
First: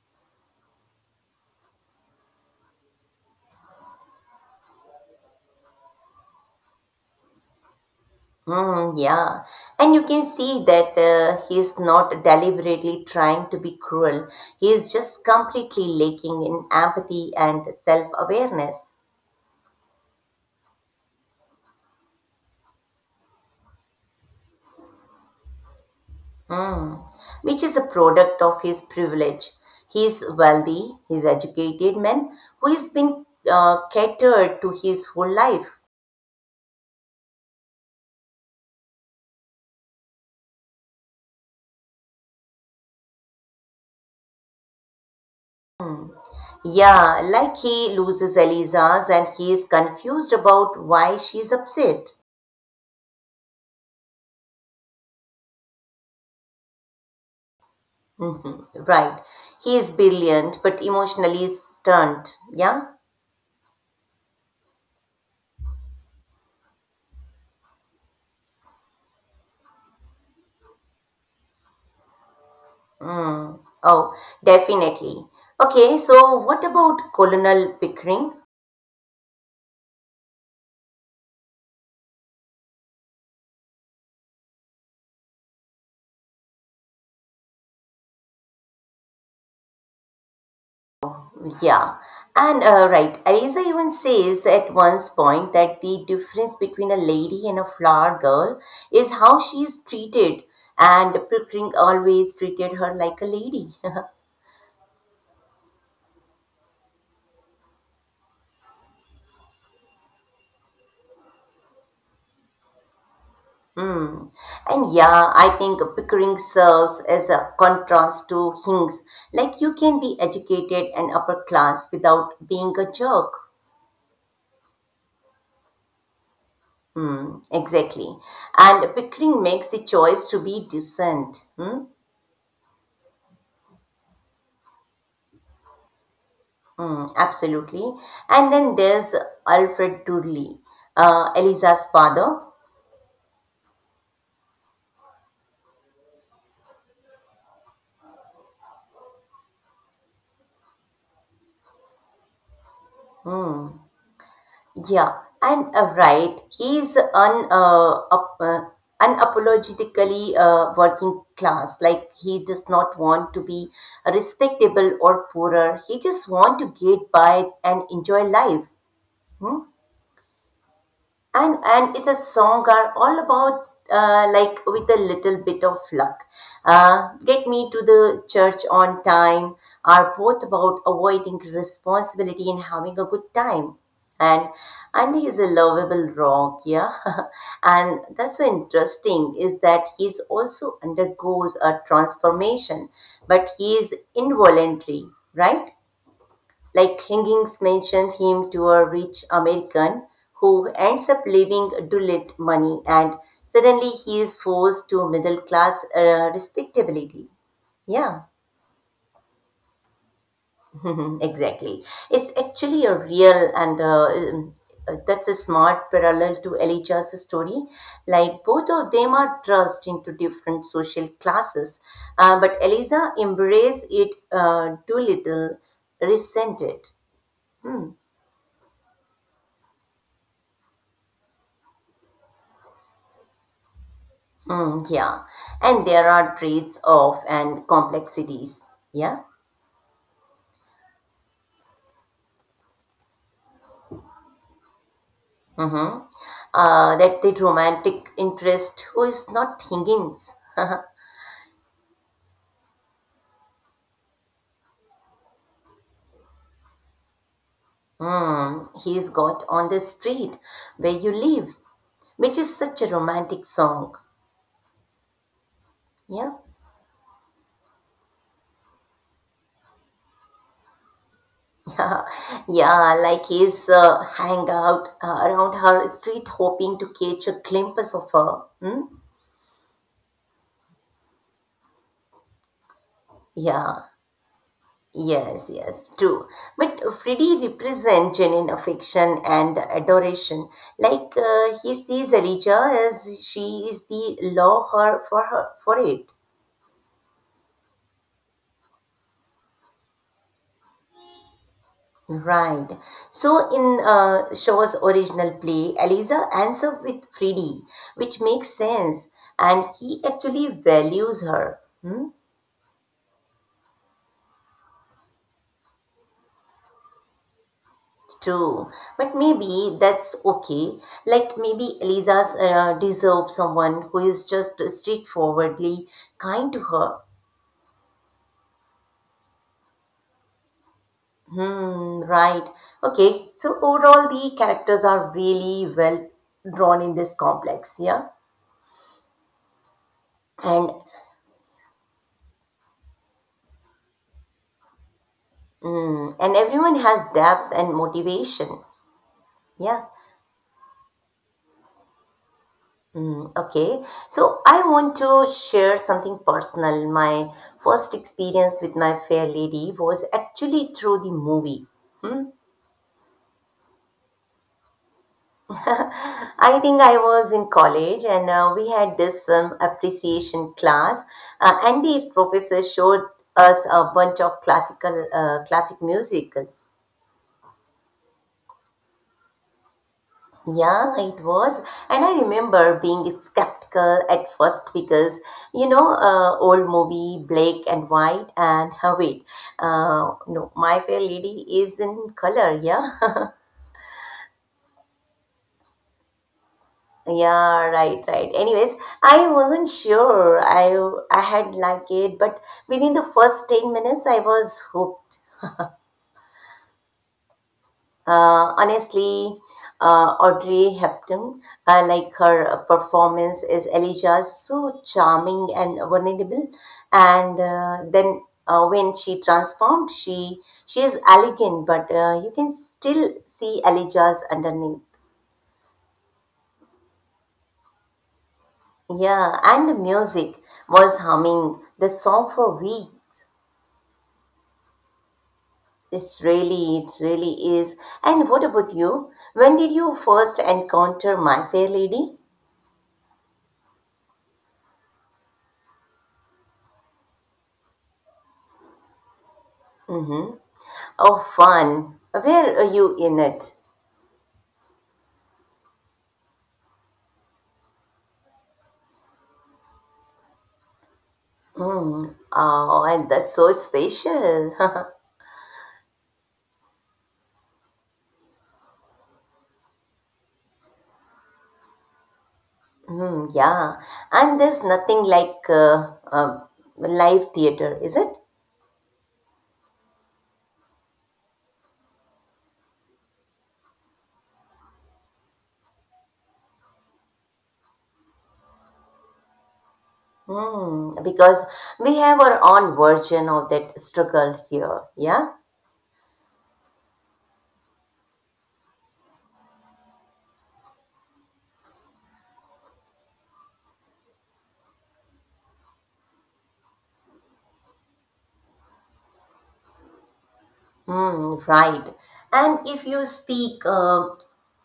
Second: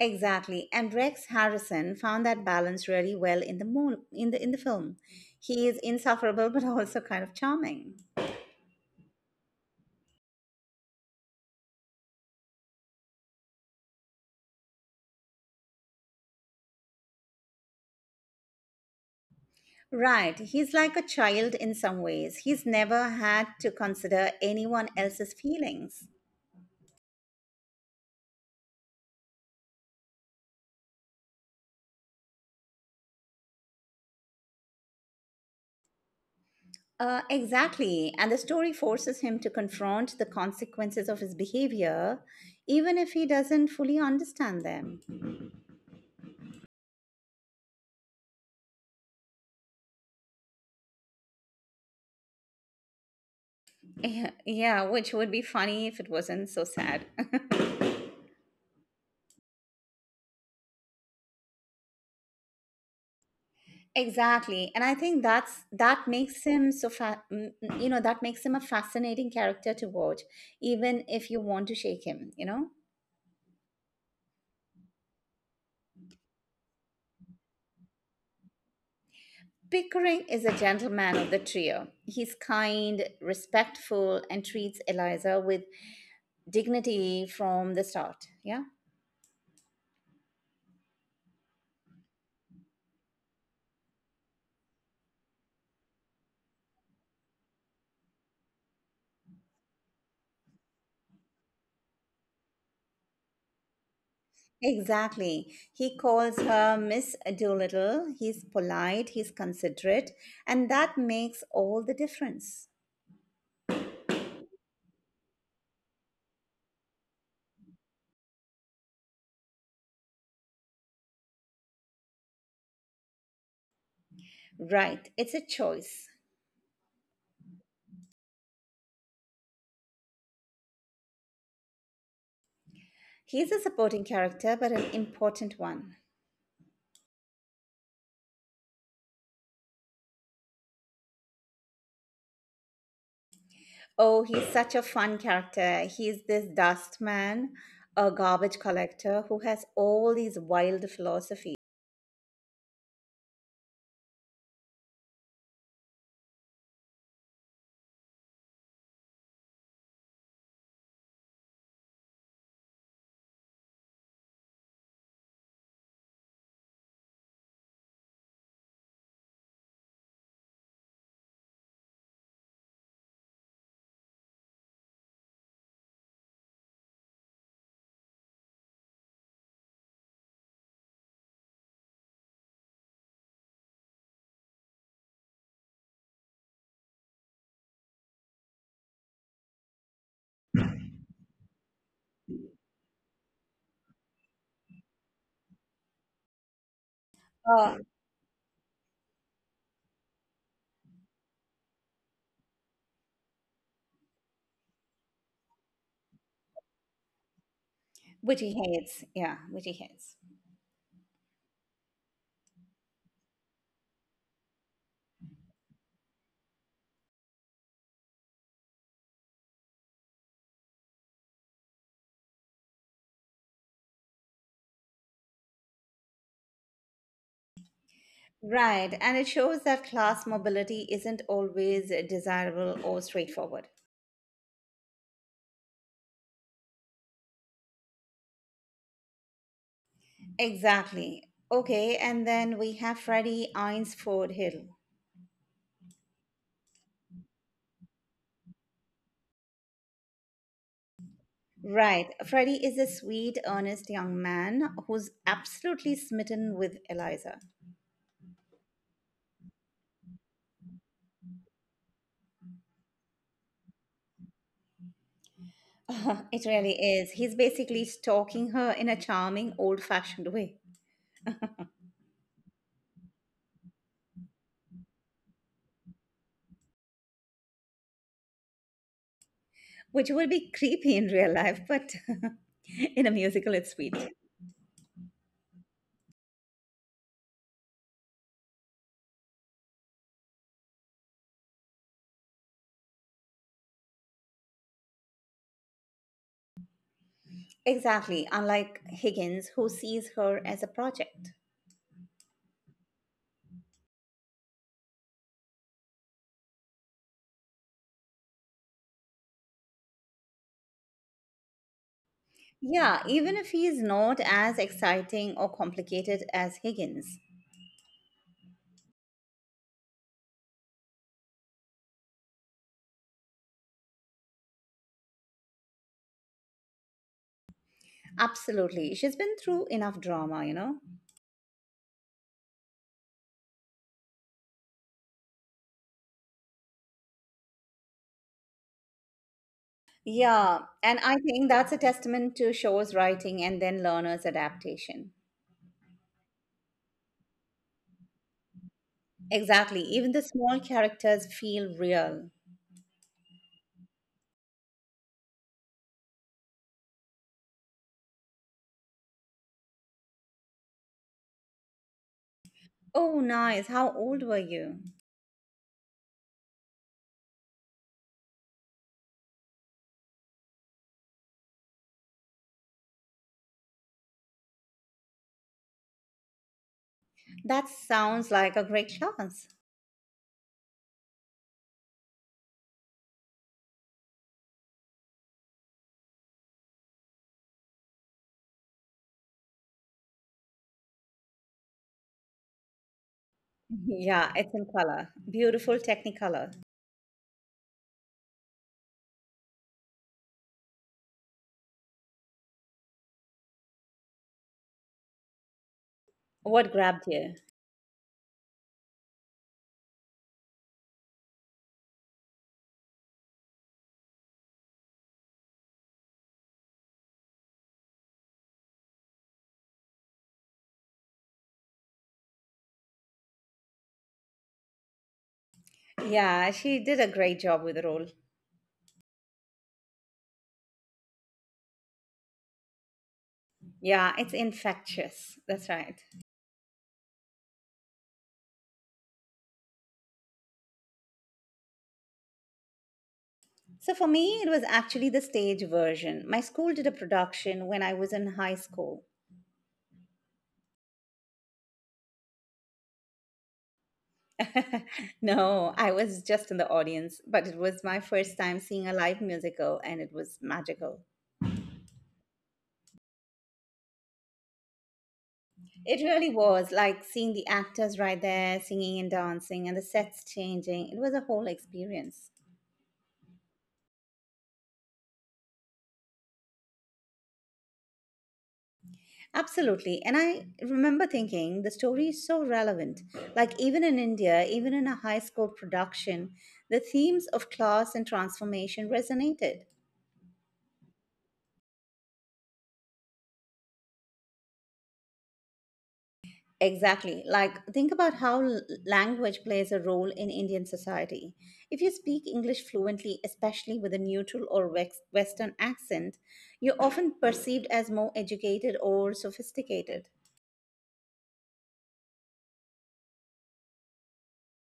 S2: Exactly. And Rex Harrison found that balance really well in the mo- in the film. He is insufferable [LAUGHS] but also kind of charming.
S1: Mm, yeah. And you can see that he's not deliberately trying to be cruel. He is just completely lacking in empathy and self awareness,
S2: Right. He's like a child in some ways. He's never had to consider anyone else's feelings.
S1: which is a product of his privilege. He is wealthy, he is educated man who has been catered to his whole life.
S2: Exactly. And the story forces him to confront the consequences of his behavior, even if he doesn't fully understand them.
S1: Yeah, like he loses Eliza's and he is confused about why she's upset.
S2: Yeah, yeah, which would be funny if it wasn't so sad. [LAUGHS]
S1: Hmm. Right. He is brilliant but emotionally stunned. Yeah?
S2: Exactly. And I think that makes him so that makes him a fascinating character to watch, even if you want to shake him, you know?
S1: Mm. Oh, definitely. Okay, so what about Colonel Pickering?
S2: Pickering is a gentleman of the trio. He's kind, respectful, and treats Eliza with dignity from the start. Yeah.
S1: Yeah. And right, Eliza even says at one point that the difference between a lady and a flower girl is how she is treated, and Pickering always treated her like a lady. [LAUGHS]
S2: Exactly. He calls her Miss Doolittle. He's polite, he's considerate, and that makes all the difference.
S1: Mm. And yeah, I think Pickering serves as a contrast to Hinks. Like you can be educated and upper class without being a jerk.
S2: Right, it's a choice.
S1: Mm, exactly. And Pickering makes the choice to be decent. Hmm?
S2: He's a supporting character, but an important one.
S1: Mm, absolutely. And then there's Alfred Dudley, Eliza's father.
S2: Oh, he's such a fun character. He's this dustman, a garbage collector who has all these wild philosophies,
S1: Mm. Yeah, and right, he's unapologetically working class. Like he does not want to be respectable or poorer. He just want to get by and enjoy life. Hmm? And it's a song are all about like with a little bit of luck get me to the church on time are both about avoiding responsibility and having a good time, and andy is a lovable rock, yeah. [LAUGHS] And that's so interesting is that he's also undergoes a transformation, but he is involuntary, right? Like Higgins
S2: uh,
S1: mentions him to a rich American who ends up leaving Doolittle money, and suddenly he is forced to middle class respectability. Yeah.
S2: which he hates. Yeah, which he hates.
S1: [LAUGHS] Exactly. It's actually a real and that's a smart parallel to Elijah's story. Like both of them are thrust into different social classes, but Eliza embraced it too little, resented. Hmm.
S2: Right, and it shows that class mobility isn't always desirable or straightforward.
S1: Mm, yeah. And there are traits of and complexities. Yeah.
S2: Exactly. Okay, and then we have Freddie Eynsford Hill.
S1: Mm-hmm. That the romantic interest who is not thinking. [LAUGHS]
S2: Right. Freddie is a sweet, earnest young man who's absolutely smitten with Eliza. [LAUGHS]
S1: Mm, he's got on the street where you live, which is such a romantic song.
S2: Oh,
S1: Yeah.
S2: it really is. He's basically stalking her in a charming, old fashioned way,
S1: [LAUGHS] Yeah, yeah, like he's hang out around her street hoping to catch a glimpse of her. Hmm?
S2: which would be creepy in real life, but [LAUGHS] in a musical, it's
S1: Yeah,
S2: sweet.
S1: yes, yes, true. But Freddy represents genuine affection and adoration. Like he sees Elijah as she is the law her for her for it.
S2: Exactly. Unlike Higgins, who sees her as a project.
S1: Right. So in Shaw's original play, Eliza ends up with Freddy, which makes sense, and he actually values her. Hmm?
S2: Yeah, even if he is not as exciting or complicated as Higgins.
S1: True, but maybe that's okay. Like maybe Eliza deserves someone who is just straightforwardly kind to her.
S2: Absolutely. She's been through enough drama, you know?
S1: Hmm, right. Okay, so overall, the characters are really well drawn in this complex, yeah?
S2: Yeah.
S1: And
S2: And I think that's a testament to show's writing and then learner's adaptation.
S1: mm, and everyone has depth and motivation,
S2: Exactly.
S1: yeah?
S2: Even the small characters feel real.
S1: Mm, okay, so I want to share something personal. My first experience with My Fair Lady was actually through the movie. Hmm?
S2: Oh, nice. How old were you?
S1: [LAUGHS] I think I was in college, and we had this film appreciation class, and the professor showed us a bunch of classic musicals.
S2: That sounds like a great class. [LAUGHS]
S1: Yeah, it was. And I remember being skeptical at first because, you know, old movie, black and white, and [LAUGHS] no, My Fair Lady is in color, yeah? [LAUGHS]
S2: Yeah, it's in color. Beautiful technicolor.
S1: Yeah, right, right. Anyways, I wasn't sure I had liked it, but within the first 10 minutes, I was hooked.
S2: What grabbed you?
S1: Honestly, Audrey Hepburn, like her performance is Elijah so charming and vulnerable, and then when she transformed, she is elegant, but you can still see Elijah's underneath.
S2: Yeah, she did a great job with the role.
S1: Yeah, and the music was humming the song for we.
S2: Yeah, it's infectious. That's right.
S1: It's really, it really is. And what about you? When did you first encounter My Fair Lady?
S2: So for me, it was actually the stage version. My school did a production when I was in high school.
S1: Mm-hmm. Oh, fun. Where are you in it?
S2: [LAUGHS] No, I was just in the audience, but it was my first time seeing a live musical and it was magical.
S1: Mm. Oh, and that's so special. [LAUGHS]
S2: It really was like seeing the actors right there singing and dancing and the sets changing. It was a whole experience.
S1: Mm, yeah. And there's nothing like live theater, is it?
S2: Absolutely. And I remember thinking the story is so relevant. Like, even in India, even in a high school production, the themes of class and transformation resonated.
S1: Mm, because we have our own version of that struggle here. Yeah.
S2: Exactly. Like, think about how language plays a role in Indian society. If you speak English fluently, especially with a neutral or Western accent, you're often perceived as more educated or sophisticated.
S1: Mm, right. And if you speak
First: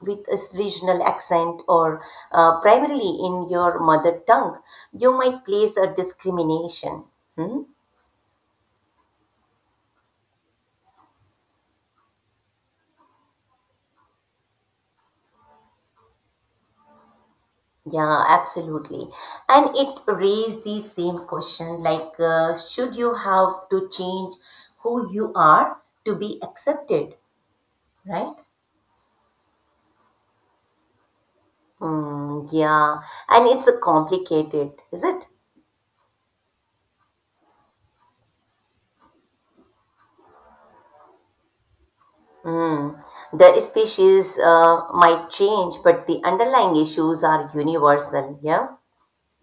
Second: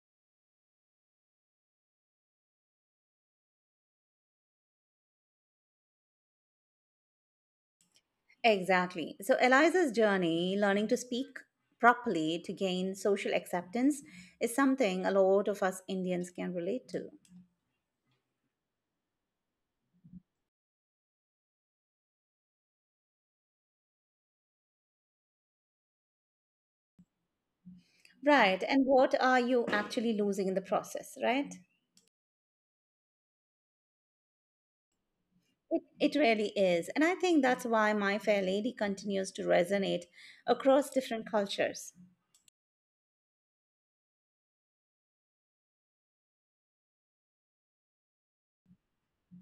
S1: with a regional accent or primarily in your mother tongue, you might place a discrimination. Hmm?
S2: Exactly. So, Eliza's journey learning to speak properly to gain social acceptance is something a lot of us Indians can relate to.
S1: Yeah, absolutely. And it raised the same question like, should you have to change who you are to be accepted, right?
S2: Right. And what are you actually losing in the process, right?
S1: Mm, yeah, and it's a complicated, is it?
S2: It really is. And I think that's why My Fair Lady continues to resonate across different cultures.
S1: Mm. The species might change, but the underlying issues are universal, yeah?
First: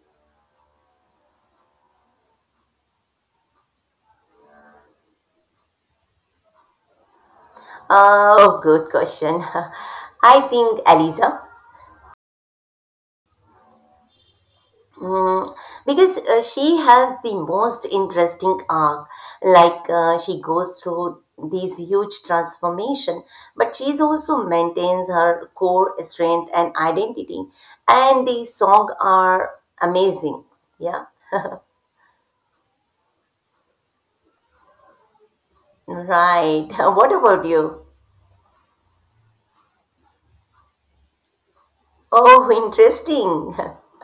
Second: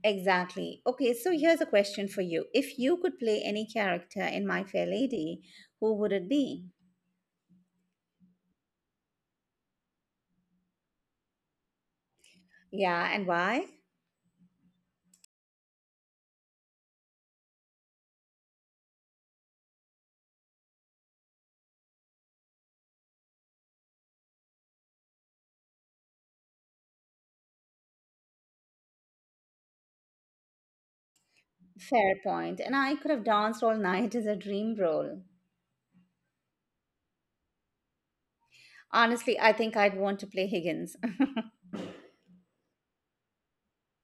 S2: Exactly. Okay, so here's a question for you. If you could play any character in My Fair Lady, who would it be?
S1: Oh, good question. [LAUGHS] I think, Aliza.
S2: Yeah, and why?
S1: Mm, because she has the most interesting arc. Like she goes through these huge transformation, but she's also maintains her core strength and identity. And the song are amazing. Yeah,
S2: Fair point. And I could have danced all [LAUGHS] night as a dream role.
S1: right. [LAUGHS] What about you?
S2: Honestly, I think I'd want to play Higgins. [LAUGHS]
S1: Oh, interesting. [LAUGHS]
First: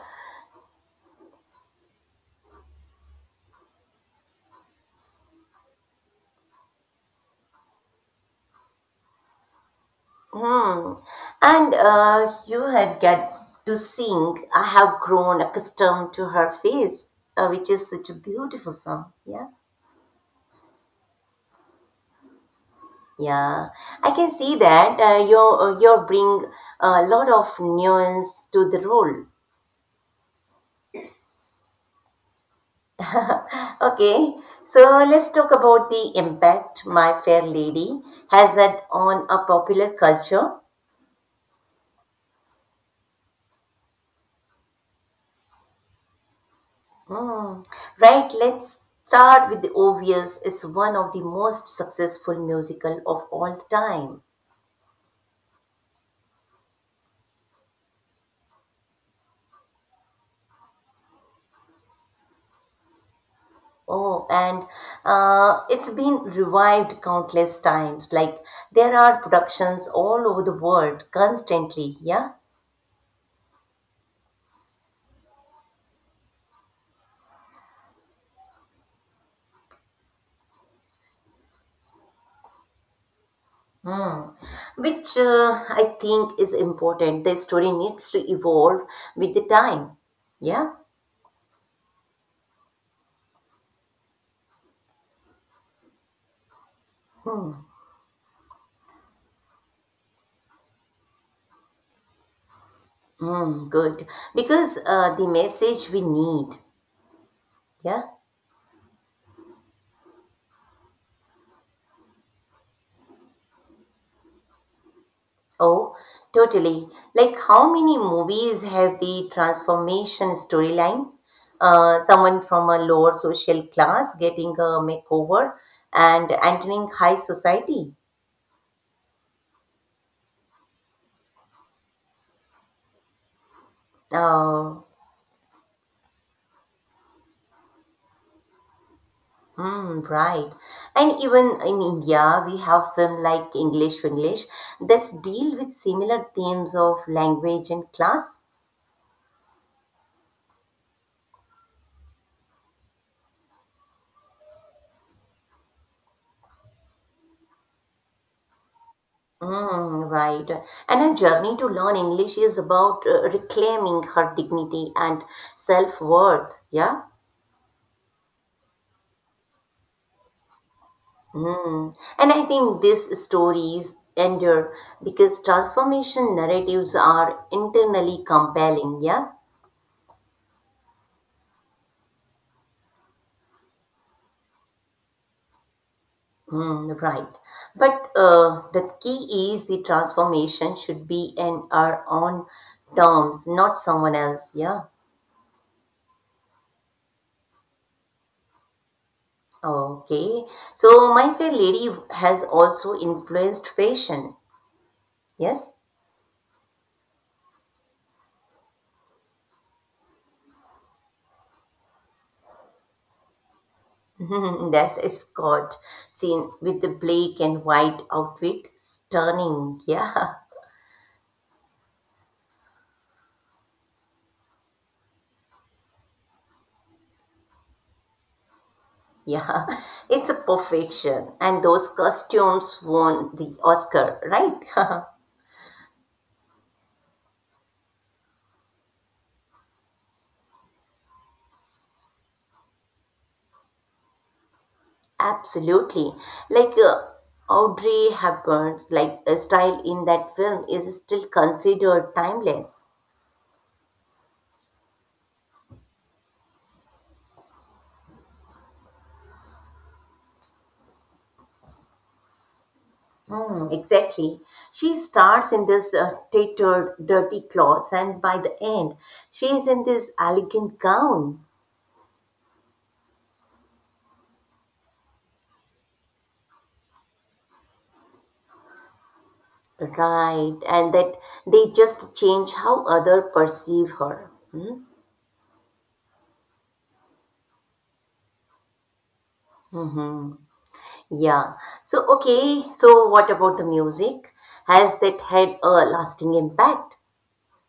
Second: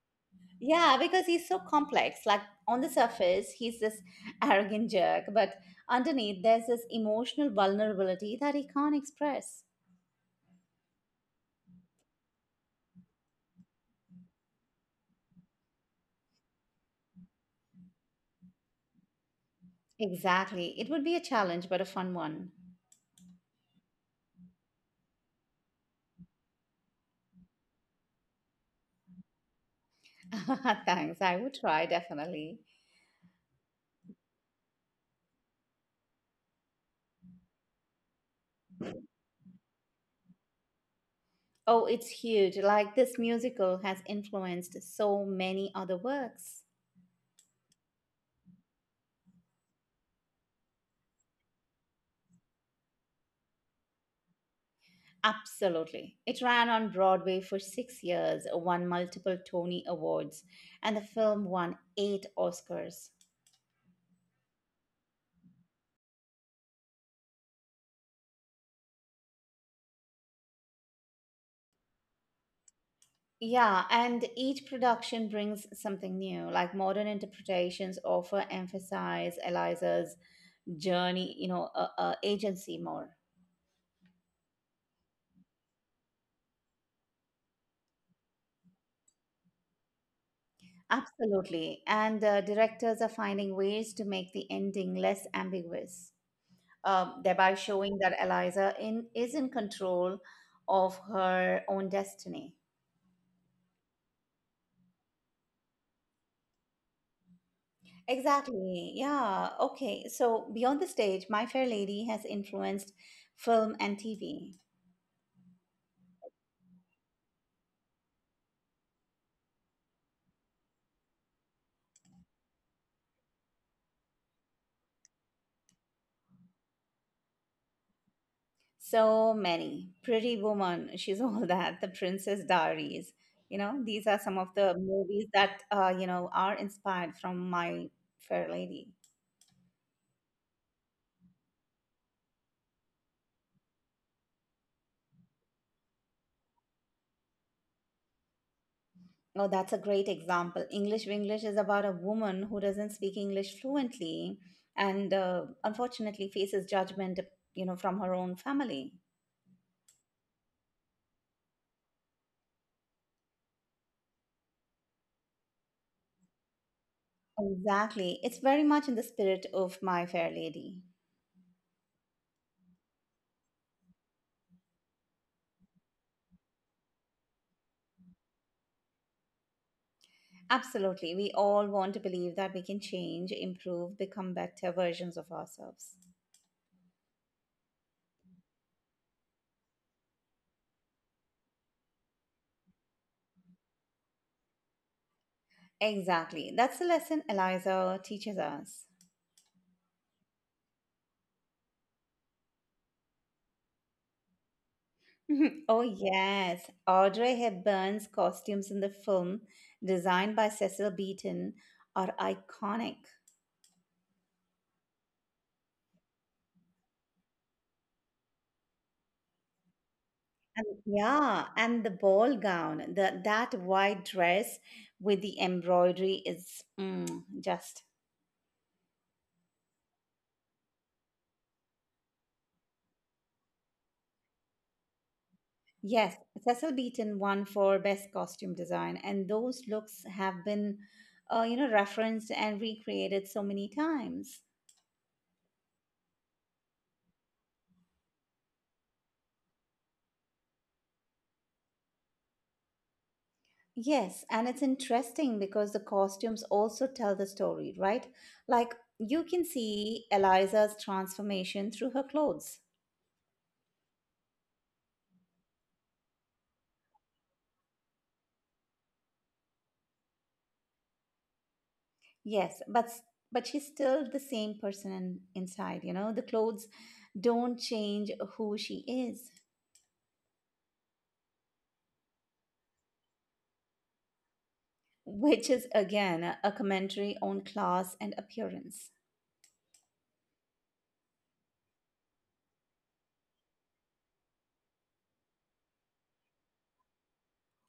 S2: Yeah, because he's so complex. Like on the surface, he's this [LAUGHS] arrogant jerk, but underneath, there's this emotional vulnerability that he can't express.
S1: Hmm. And you had get to sing. I have grown accustomed to her face, which is such a beautiful song. Yeah.
S2: Exactly. It would be a challenge, but a fun one.
S1: Yeah, I can see that you bring a lot of nuance to the role.
S2: [LAUGHS] Thanks. I would try, definitely.
S1: [LAUGHS] Okay, so let's talk about the impact My Fair Lady has had on a popular culture.
S2: Oh, it's huge. Like this musical has influenced so many other works.
S1: Hmm. Right, let's start with the obvious. It's one of the most successful musical of all time.
S2: Absolutely. It ran on Broadway for 6 years, won multiple Tony Awards, and the film won 8 Oscars.
S1: Oh, and it's been revived countless times. Like there are productions all over the world constantly. Yeah.
S2: Yeah, and each production brings something new. Like modern interpretations often emphasize Eliza's journey, you know, agency more.
S1: Hmm. Which I think is important. The story needs to evolve with the time. Yeah.
S2: Absolutely. And directors are finding ways to make the ending less ambiguous, thereby
S1: Hmm.
S2: showing that Eliza is in control of her own destiny.
S1: Hmm. Good. Because the message we need. Yeah.
S2: Exactly. Yeah. Okay. So, Beyond the Stage, My Fair Lady has influenced film and TV.
S1: Oh, totally. Like how many movies have the transformation storyline? Someone from a lower social class getting a makeover and entering high society.
S2: So many. Pretty Woman, she's all [LAUGHS] that. The Princess Diaries. You know, these are some of the
S1: Uh,
S2: movies that, are inspired from My Fair Lady.
S1: Mm, right. And even in India, we have film like English English that deal with similar themes of language and class.
S2: Oh, that's a great example. English English is about a woman who doesn't speak English fluently and unfortunately faces judgment, you know, from her own family.
S1: Mm, right. And her journey to learn English is about reclaiming her dignity and self-worth. Yeah.
S2: Exactly. It's very much in the spirit of My Fair Lady.
S1: Mm. And I think these stories endure because transformation narratives are internally compelling. Yeah.
S2: Absolutely. We all want to believe that we can change, improve, become better versions of ourselves.
S1: Mm, right. But the key is the transformation should be in our own terms, not someone else. Yeah.
S2: Exactly. That's the lesson Eliza teaches us.
S1: Okay. So My Fair Lady has also influenced fashion.
S2: [LAUGHS]
S1: Yes.
S2: Oh, yes. Audrey Hepburn's costumes in the film, designed by Cecil Beaton, are iconic.
S1: [LAUGHS] That's a Scott seen with the black and white outfit. Stunning. Yeah. [LAUGHS]
S2: Yeah, and the ball gown, the, that white dress with the embroidery is just.
S1: Yeah. It's a perfection. And those costumes won the Oscar, right? [LAUGHS]
S2: Yes, Cecil Beaton won for Best Costume Design, and those looks have been, referenced and recreated so many times.
S1: Absolutely. Like Audrey Hepburn's like style in that film is still considered timeless.
S2: Yes, and it's interesting because the costumes also tell the story, right? Like you can see Eliza's transformation through her clothes.
S1: Hmm, exactly. She starts in this tattered, dirty clothes, and by the end, she is in this elegant gown.
S2: Yes, but she's still the same person inside, you know? The clothes don't change who she is,
S1: Right, and that they just change how other perceive her.
S2: which is again a commentary on class and appearance.
S1: Mm-hmm. Yeah. So, okay. So, what about the music? Has that had a lasting impact?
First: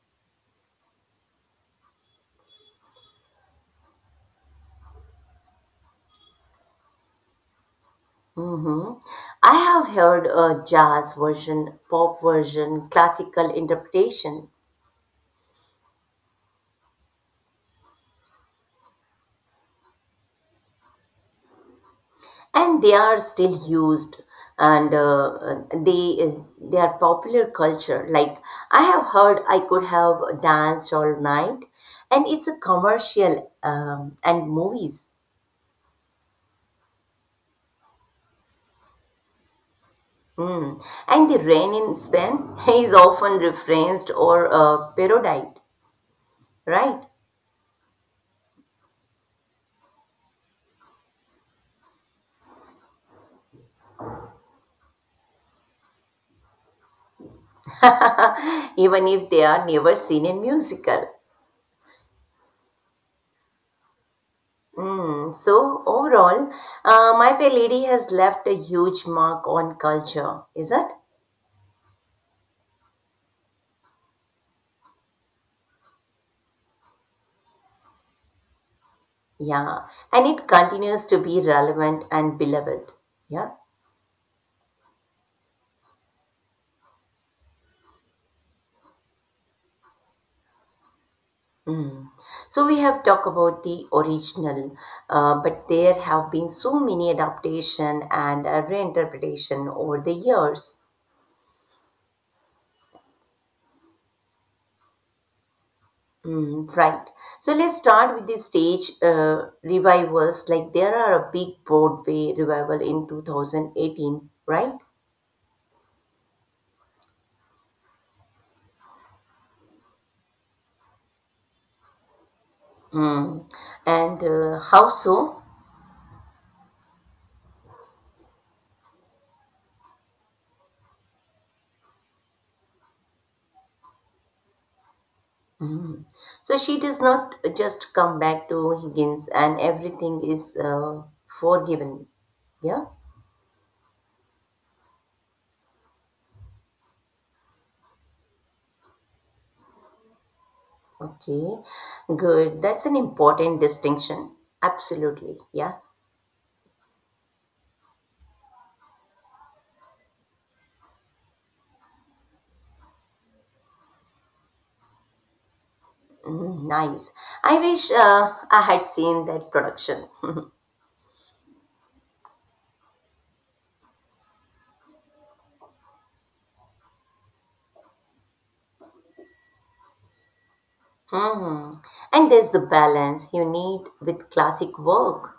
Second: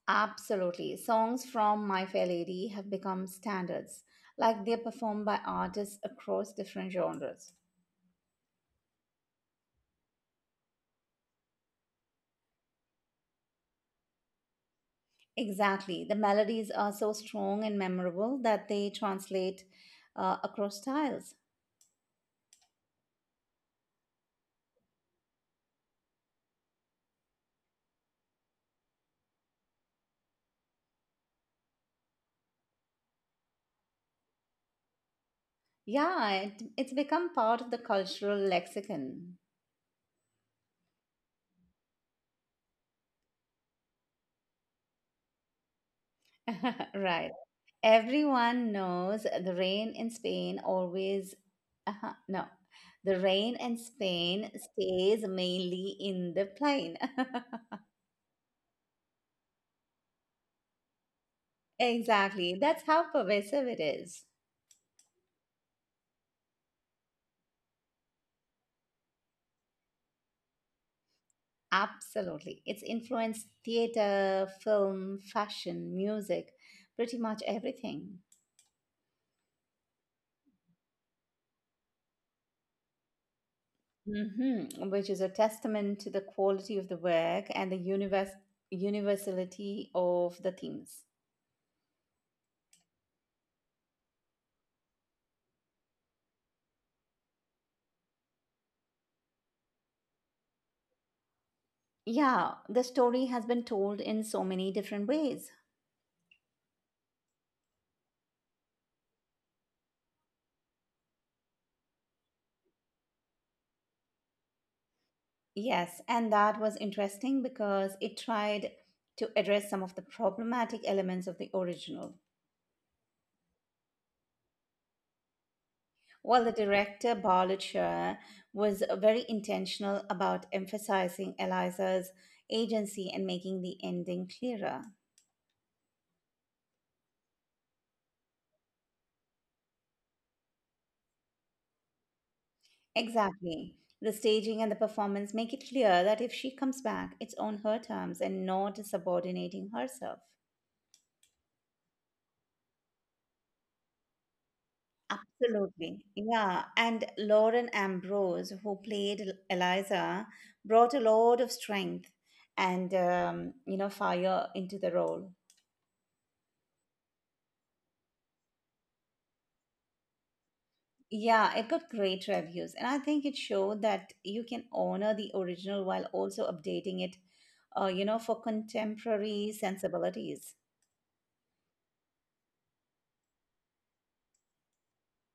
S2: Absolutely. Songs from My Fair Lady have become standards, like they're performed by artists across different genres.
S1: Mhm. I have heard a jazz version, pop version, classical interpretation,
S2: Exactly. The melodies are so strong and memorable that they translate across styles.
S1: and they are still used and they are popular culture. Like I have heard I could have danced all night, and it's a commercial and movies.
S2: Yeah, it's become part of the cultural lexicon.
S1: Mm. And the rain in Spain [LAUGHS] is often referenced or parodied,
S2: [LAUGHS]
S1: right?
S2: right. Everyone knows the rain in Spain always. Uh-huh, no, the rain in Spain stays mainly in the plain.
S1: [LAUGHS] Even if they are never seen in musical.
S2: [LAUGHS] Exactly. That's how pervasive it is.
S1: Mm. So overall, My Fair Lady has left a huge mark on culture, is it?
S2: Absolutely. It's influenced theater, film, fashion, music, pretty much everything.
S1: Yeah, and it continues to be relevant and beloved. Yeah.
S2: hmm Which is a testament to the quality of the work and the universality of the themes.
S1: Mm. So we have talked about the original, but there have been so many adaptation and reinterpretation over the years.
S2: Yeah, the story has been told in so many different ways.
S1: Mm, right. So let's start with the stage revivals. Like there are a big Broadway revival in 2018, right?
S2: Yes, and that was interesting because it tried to address some of the problematic elements of the original.
S1: Mm. And how so?
S2: Well, the director, Barlet Shah, was very intentional about emphasizing Eliza's agency and making the ending clearer.
S1: Mm. So she does not just come back to Higgins and everything is forgiven. Yeah,
S2: Exactly. The staging and the performance make it clear that if she comes back, it's on her terms and not subordinating herself.
S1: okay, good. That's an important distinction. Absolutely. Yeah,
S2: Absolutely. Yeah. And Lauren Ambrose, who played Eliza, brought a lot of strength and, fire into the role.
S1: Mm, nice. I wish I had seen that production. [LAUGHS]
S2: Yeah, it got great reviews, and I think it showed that you can honor the original while also updating it, for contemporary sensibilities.
S1: Hmm. And there's the balance you need with classic work.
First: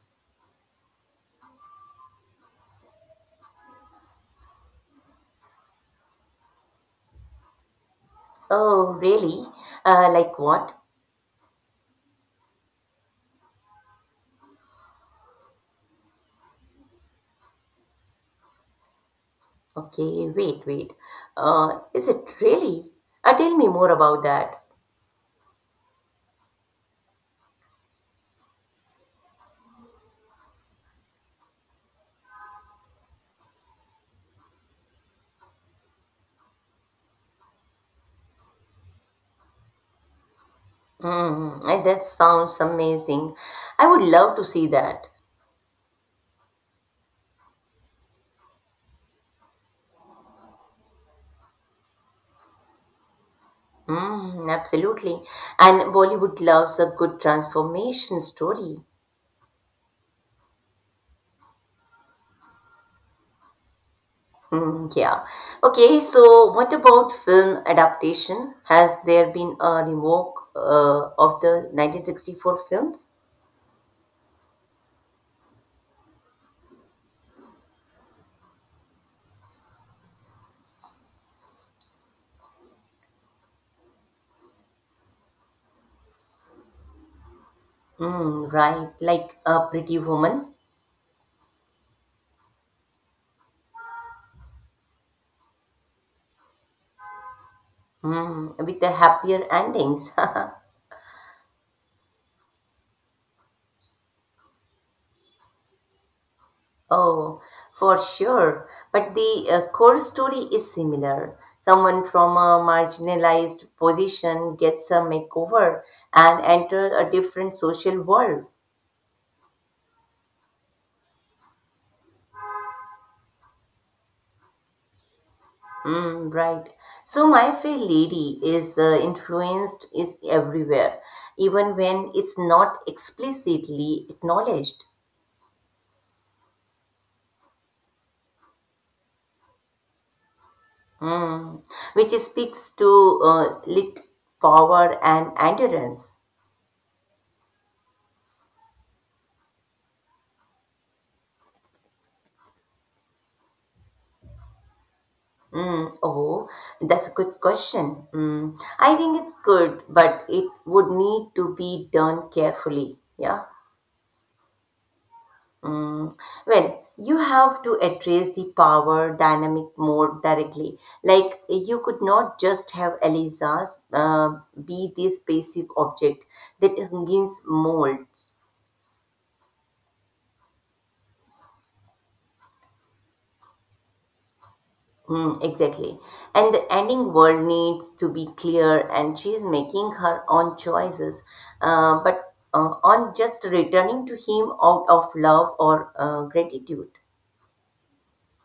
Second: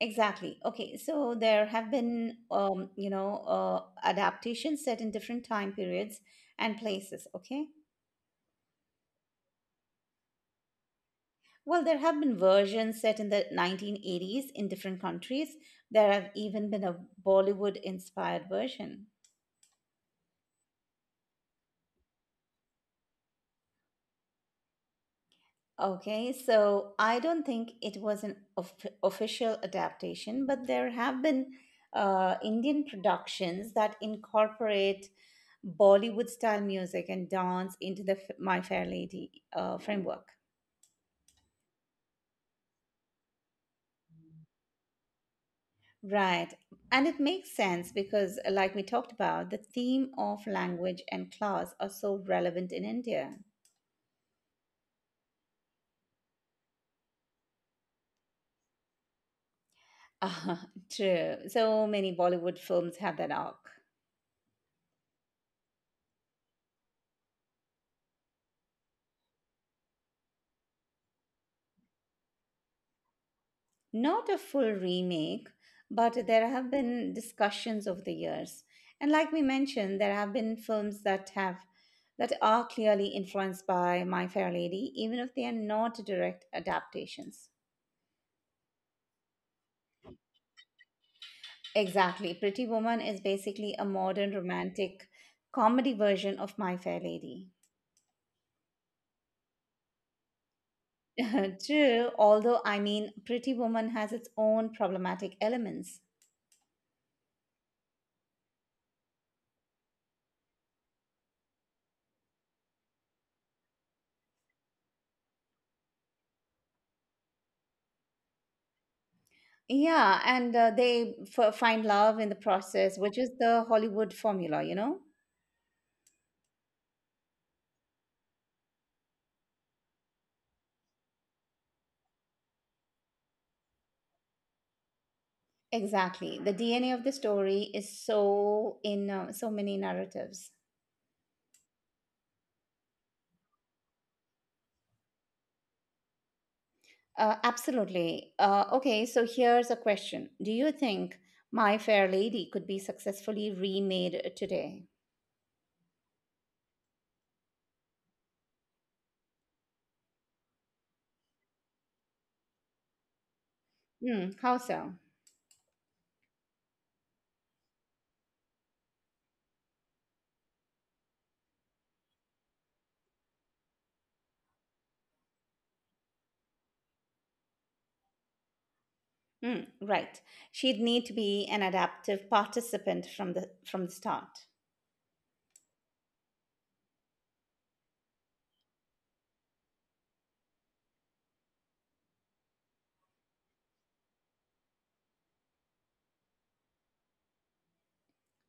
S2: Exactly. Okay, so there have been, adaptations set in different time periods and places. Okay.
S1: Oh, really? Like what?
S2: Well, there have been versions set in the 1980s in different countries. There have even been a Bollywood inspired version.
S1: Okay, wait, wait. Is it really? Tell me more about that.
S2: Okay, so I don't think it was an official adaptation, but there have been Indian productions that incorporate Bollywood style music and dance into the My Fair Lady framework.
S1: Mm, that sounds amazing. I would love to see that.
S2: Right, and it makes sense because, like we talked about, the theme of language and class are so relevant in India. [LAUGHS]
S1: Mm, absolutely. And Bollywood loves a good transformation story.
S2: Ah, true. So many Bollywood films have that arc.
S1: Mm, yeah. Okay, so what about film adaptation? Has there been a revoke of the 1964 films?
S2: Not a full remake, but there have been discussions over the years. And like we mentioned, there have been films that are clearly influenced by My Fair Lady, even if they are not direct adaptations.
S1: Mm, right, like a Pretty Woman
S2: Exactly. Pretty Woman is basically a modern romantic comedy version of My Fair Lady.
S1: with the happier endings. [LAUGHS]
S2: [LAUGHS] True, although I mean, Pretty Woman has its own problematic elements.
S1: Oh, for sure. But the core story is similar. Someone from a marginalized position gets a makeover and enters a different social world.
S2: Yeah, and they f find love in the process, which is the Hollywood formula, you know?
S1: Mm, right. So My Fair Lady is influenced is everywhere, even when it's not explicitly acknowledged.
S2: Exactly. The DNA of the story is so in so many narratives.
S1: Mm, which speaks to lit power and endurance.
S2: Absolutely. Okay, so here's a question. Do you think My Fair Lady could be successfully remade today?
S1: Mm, oh, that's a good question. Mm, I think it's good, but it would need to be done carefully. Yeah.
S2: Hmm, how so?
S1: Mm, well, you have to address the power dynamic more directly. Like, you could not just have Eliza be this passive object that hangs molds.
S2: Hmm, right. She'd need to be an adaptive participant from the start.
S1: Mm, exactly. And the ending world needs to be clear, and she's making her own choices. But on just returning to him out of love or gratitude.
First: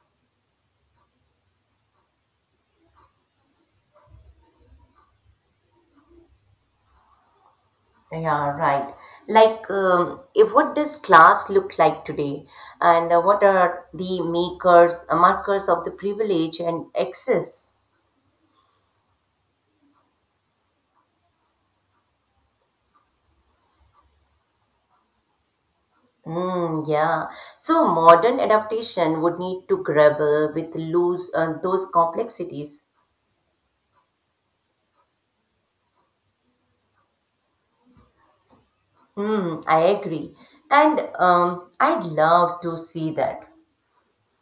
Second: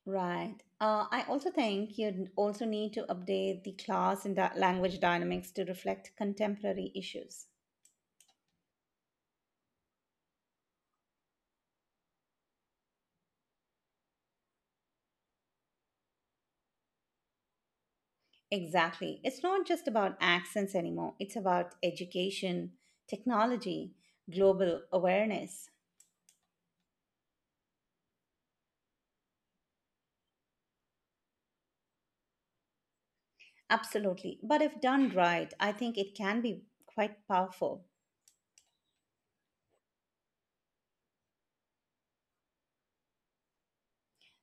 S2: Right. I also think you'd also need to update the class and language dynamics to reflect contemporary issues.
S1: Yeah, right. Like, if what does class look like today, and what are the markers of the privilege and excess?
S2: Exactly. It's not just about accents anymore, it's about education, technology, global awareness.
S1: Mm, yeah. So modern adaptation would need to grapple with lose those complexities.
S2: Absolutely. But if done right, I think it can be quite powerful.
S1: Hmm, I agree. And I'd love to see that.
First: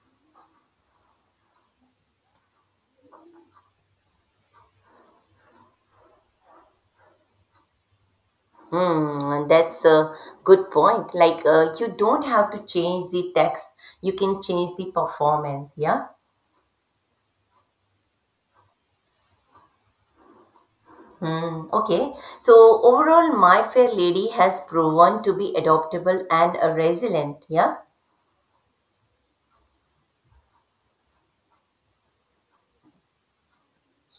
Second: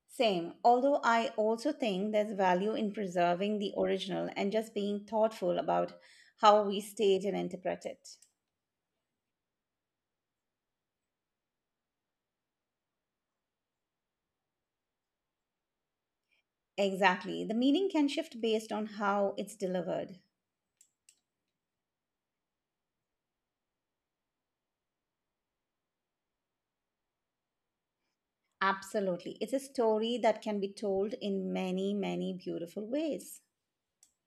S2: Same. Although I also think there's value in preserving the original and just being thoughtful about how we stage and interpret it.
S1: Hmm, that's a good point. Like, you don't have to change the text, you can change the performance, yeah?
S2: Exactly. The meaning can shift based on how it's delivered.
S1: Hmm, okay. So, overall, My Fair Lady has proven to be adaptable and resilient, yeah?
S2: Absolutely. It's a story that can be told in many, many beautiful ways.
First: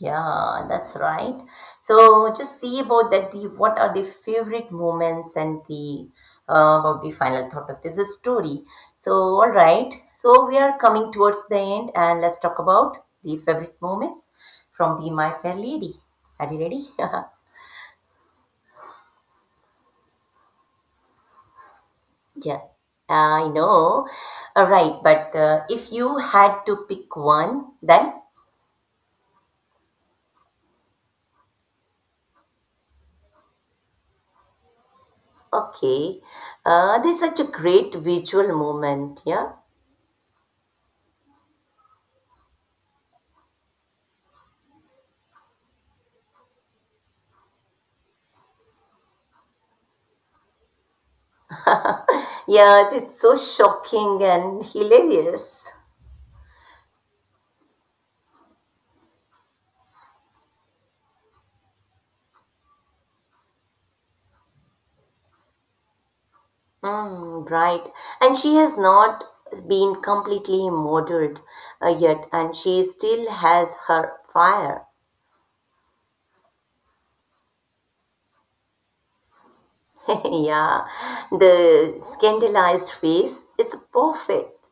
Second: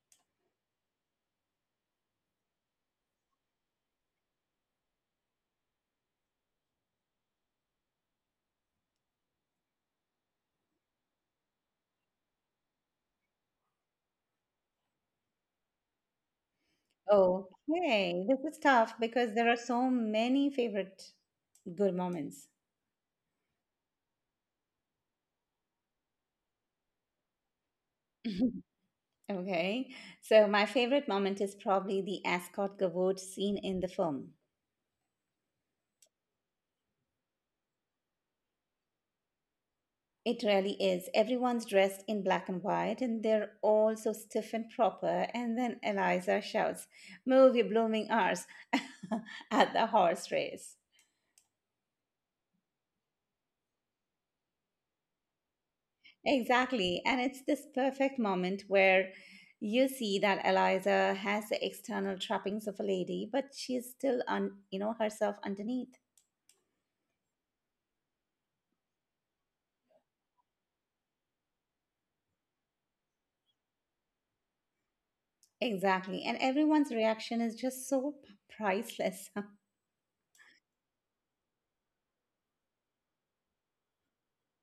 S1: Yeah, that's right. So just see about that. The What are the favorite moments and the about the final thought of this story. So all right. So we are coming towards the end, and let's talk about the favorite moments from the My Fair Lady. Are you ready? [LAUGHS]
S2: Okay, this is tough because there are so many favorite good moments.
S1: Yeah, I know. All right, but if you had to pick one, then
S2: [LAUGHS] Okay, so my favorite moment is probably the Ascot Gavotte scene in the film.
S1: okay. There's such a great visual moment. Yeah.
S2: It really is. Everyone's dressed in black and white, and they're all so stiff and proper. And then Eliza shouts, "Move your blooming arse" [LAUGHS] at the horse race.
S1: [LAUGHS] Yes, it's so shocking and hilarious.
S2: Exactly. And it's this perfect moment where you see that Eliza has the external trappings of a lady, but she's still herself underneath.
S1: Mm, right. And she has not been completely murdered yet, and she still has her fire.
S2: Exactly. And everyone's reaction is just so priceless.
S1: [LAUGHS] Yeah, the scandalized face is perfect.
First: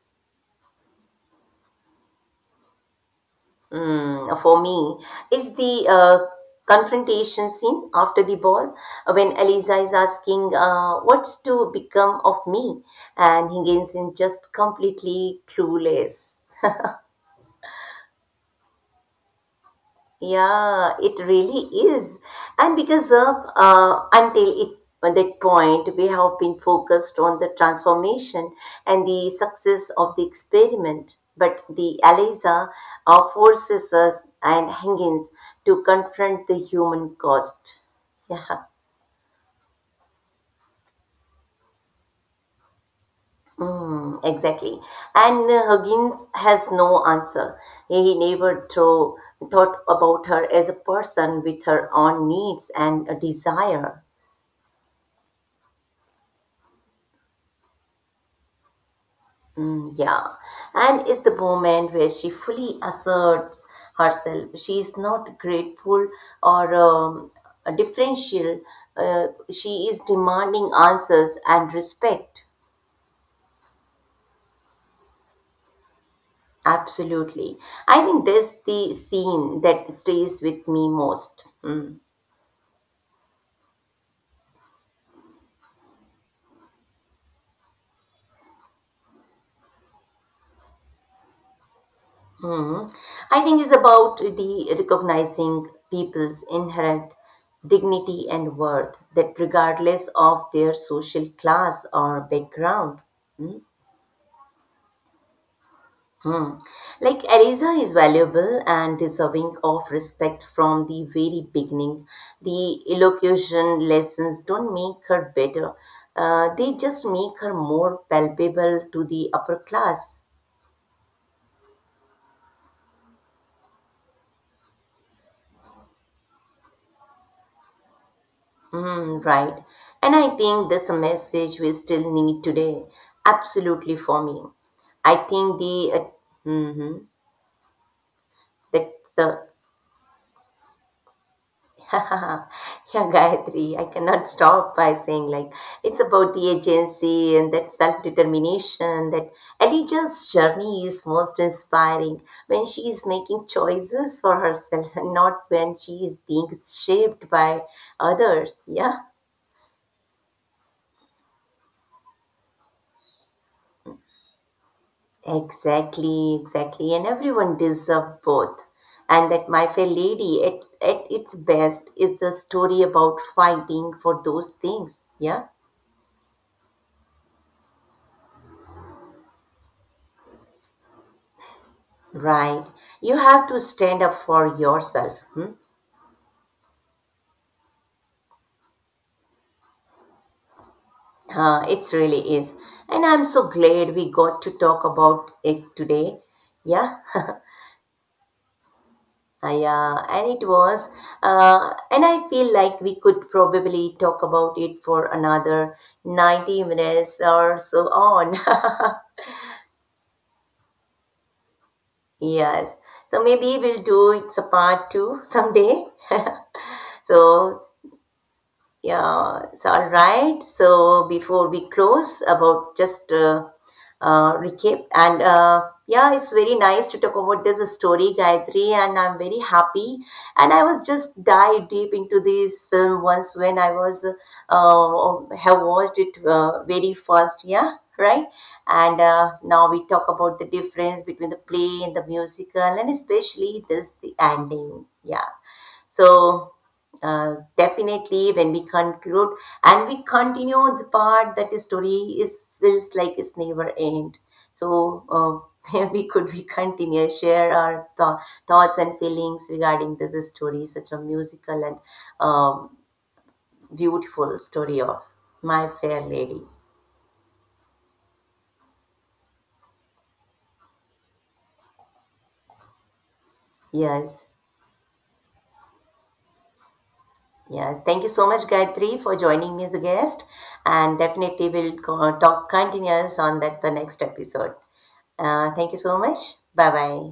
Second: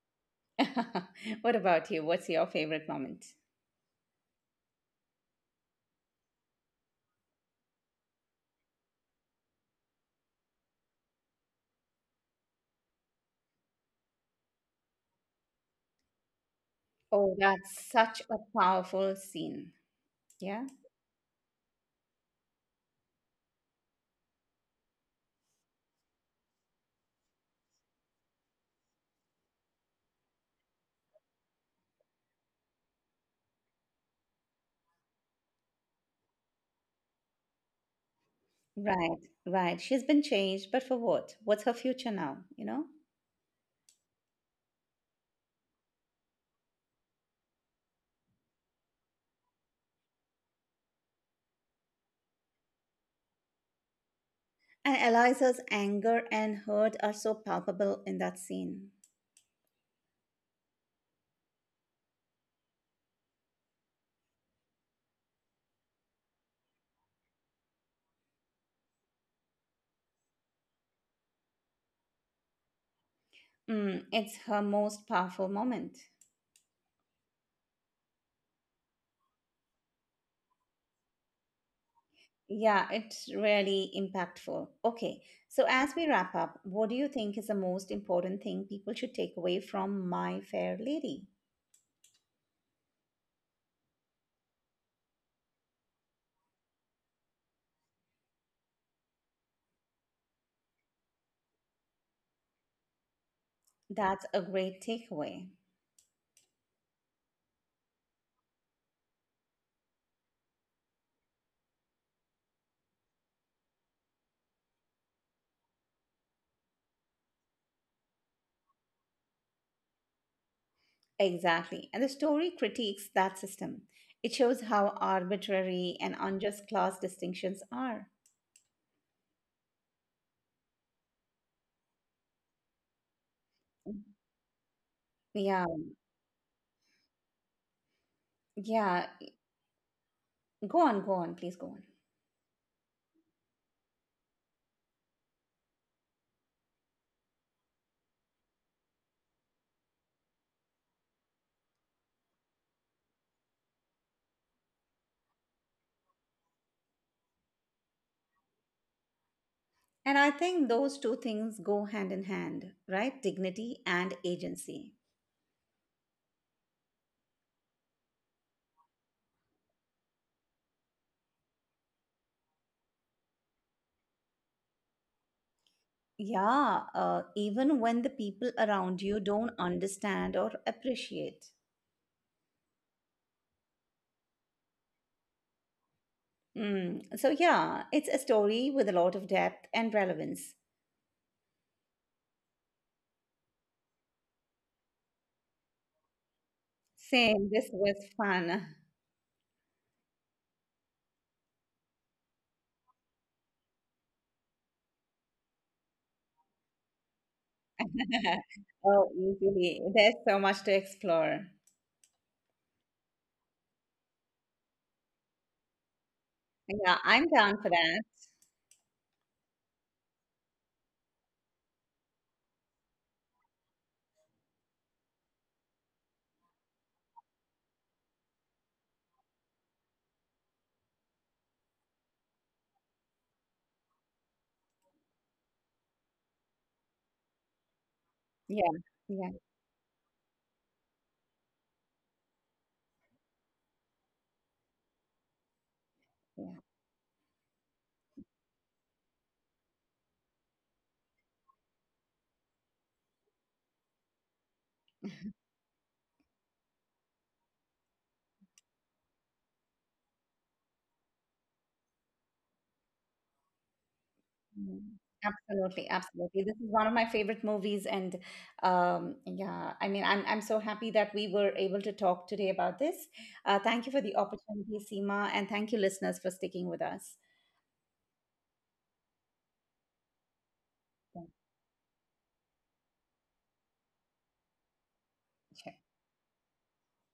S2: [LAUGHS] What about you? What's your favorite moment?
S1: Mm, for me, is the confrontation scene after the ball when Eliza is asking, "What's to become of me?" And Higginson just completely clueless.
S2: Oh, that's such a powerful scene. Yeah.
S1: Yeah, it really is. And because of until it at that point, we have been focused on the transformation and the success of the experiment. But the ELISA forces us and Higgins to confront the human cost. Yeah.
S2: Right, right. She's been changed, but for what? What's her future now, you know?
S1: Mm, exactly. And Huggins has no answer. He never thought about her as a person with her own needs and a desire.
S2: And Eliza's anger and hurt are so palpable in that scene.
S1: Mm, yeah, and it's the moment where she fully asserts herself. She is not grateful or a differential. She is demanding answers and respect.
S2: Mm, it's her most powerful moment.
S1: Absolutely. I think that's the scene that stays with me most.
S2: Yeah, it's really impactful. Okay, so as we wrap up, what do you think is the most important thing people should take away from My Fair Lady?
S1: Mhm. I think it's about the recognizing people's inherent dignity and worth, that regardless of their social class or background.
S2: That's a great takeaway.
S1: Hmm. Like Eliza is valuable and deserving of respect from the very beginning. The elocution lessons don't make her better, they just make her more palpable to the upper class.
S2: Exactly. And the story critiques that system. It shows how arbitrary and unjust class distinctions are.
S1: Mm, right. And I think that's a message we still need today. Absolutely for me. I think
S2: Yeah,
S1: the mhm. that's
S2: yeah.
S1: the
S2: Go on, go on, please go on.
S1: [LAUGHS] Yeah, Gayatri, I cannot stop by saying like it's about the agency and that self-determination that Elijah's journey is most inspiring when she is making choices for herself and not when she is being shaped by others. Yeah,
S2: And I think those two things go hand in hand, right? Dignity and agency.
S1: exactly, exactly. And everyone deserves both. And that My Fair Lady at its best is the story about fighting for those things. Yeah.
S2: Yeah, even when the people around you don't understand or appreciate.
S1: Right. You have to stand up for yourself. Hmm?
S2: Mm. So, yeah, it's a story with a lot of depth and relevance.
S1: It really is. And I'm so glad we got to talk about it today. Yeah. [LAUGHS]
S2: Same, this was fun.
S1: Yeah. And it was. And I feel like we could probably talk about it for another 90 minutes or so on.
S2: [LAUGHS] Oh,
S1: [LAUGHS]
S2: easily. There's so much to explore.
S1: Yes. So maybe we'll do it's a part two someday.
S2: Yeah,
S1: [LAUGHS]
S2: I'm down
S1: So,
S2: for that.
S1: yeah, it's all right. So before we close, about just recap and yeah, it's very nice to talk about this story, Gayatri, and I'm very happy. And I was just dive deep into this film once when I was have watched it very first, yeah, right.
S2: Yeah,
S1: And
S2: yeah,
S1: now we talk about the difference between the play and the musical, and especially this the ending. Yeah. So
S2: yeah.
S1: definitely, when we conclude and we continue the part that the story is feels like it's never end. So [LAUGHS] we continue share our thoughts and feelings regarding this story, such a musical and um, beautiful
S2: Mm.
S1: story of My
S2: Absolutely,
S1: Fair
S2: absolutely.
S1: Lady.
S2: This is one of my favorite movies, and yeah, I mean, I'm so happy that we were able to talk today about this. Thank you for the
S1: Yes.
S2: opportunity, Seema, and thank you, listeners, for sticking with us.
S1: Yes, thank you so much, Gayatri, for joining me as a guest, and
S2: Thank
S1: definitely we'll talk continuous on that the next episode. Thank you
S2: you.
S1: so much. Bye bye.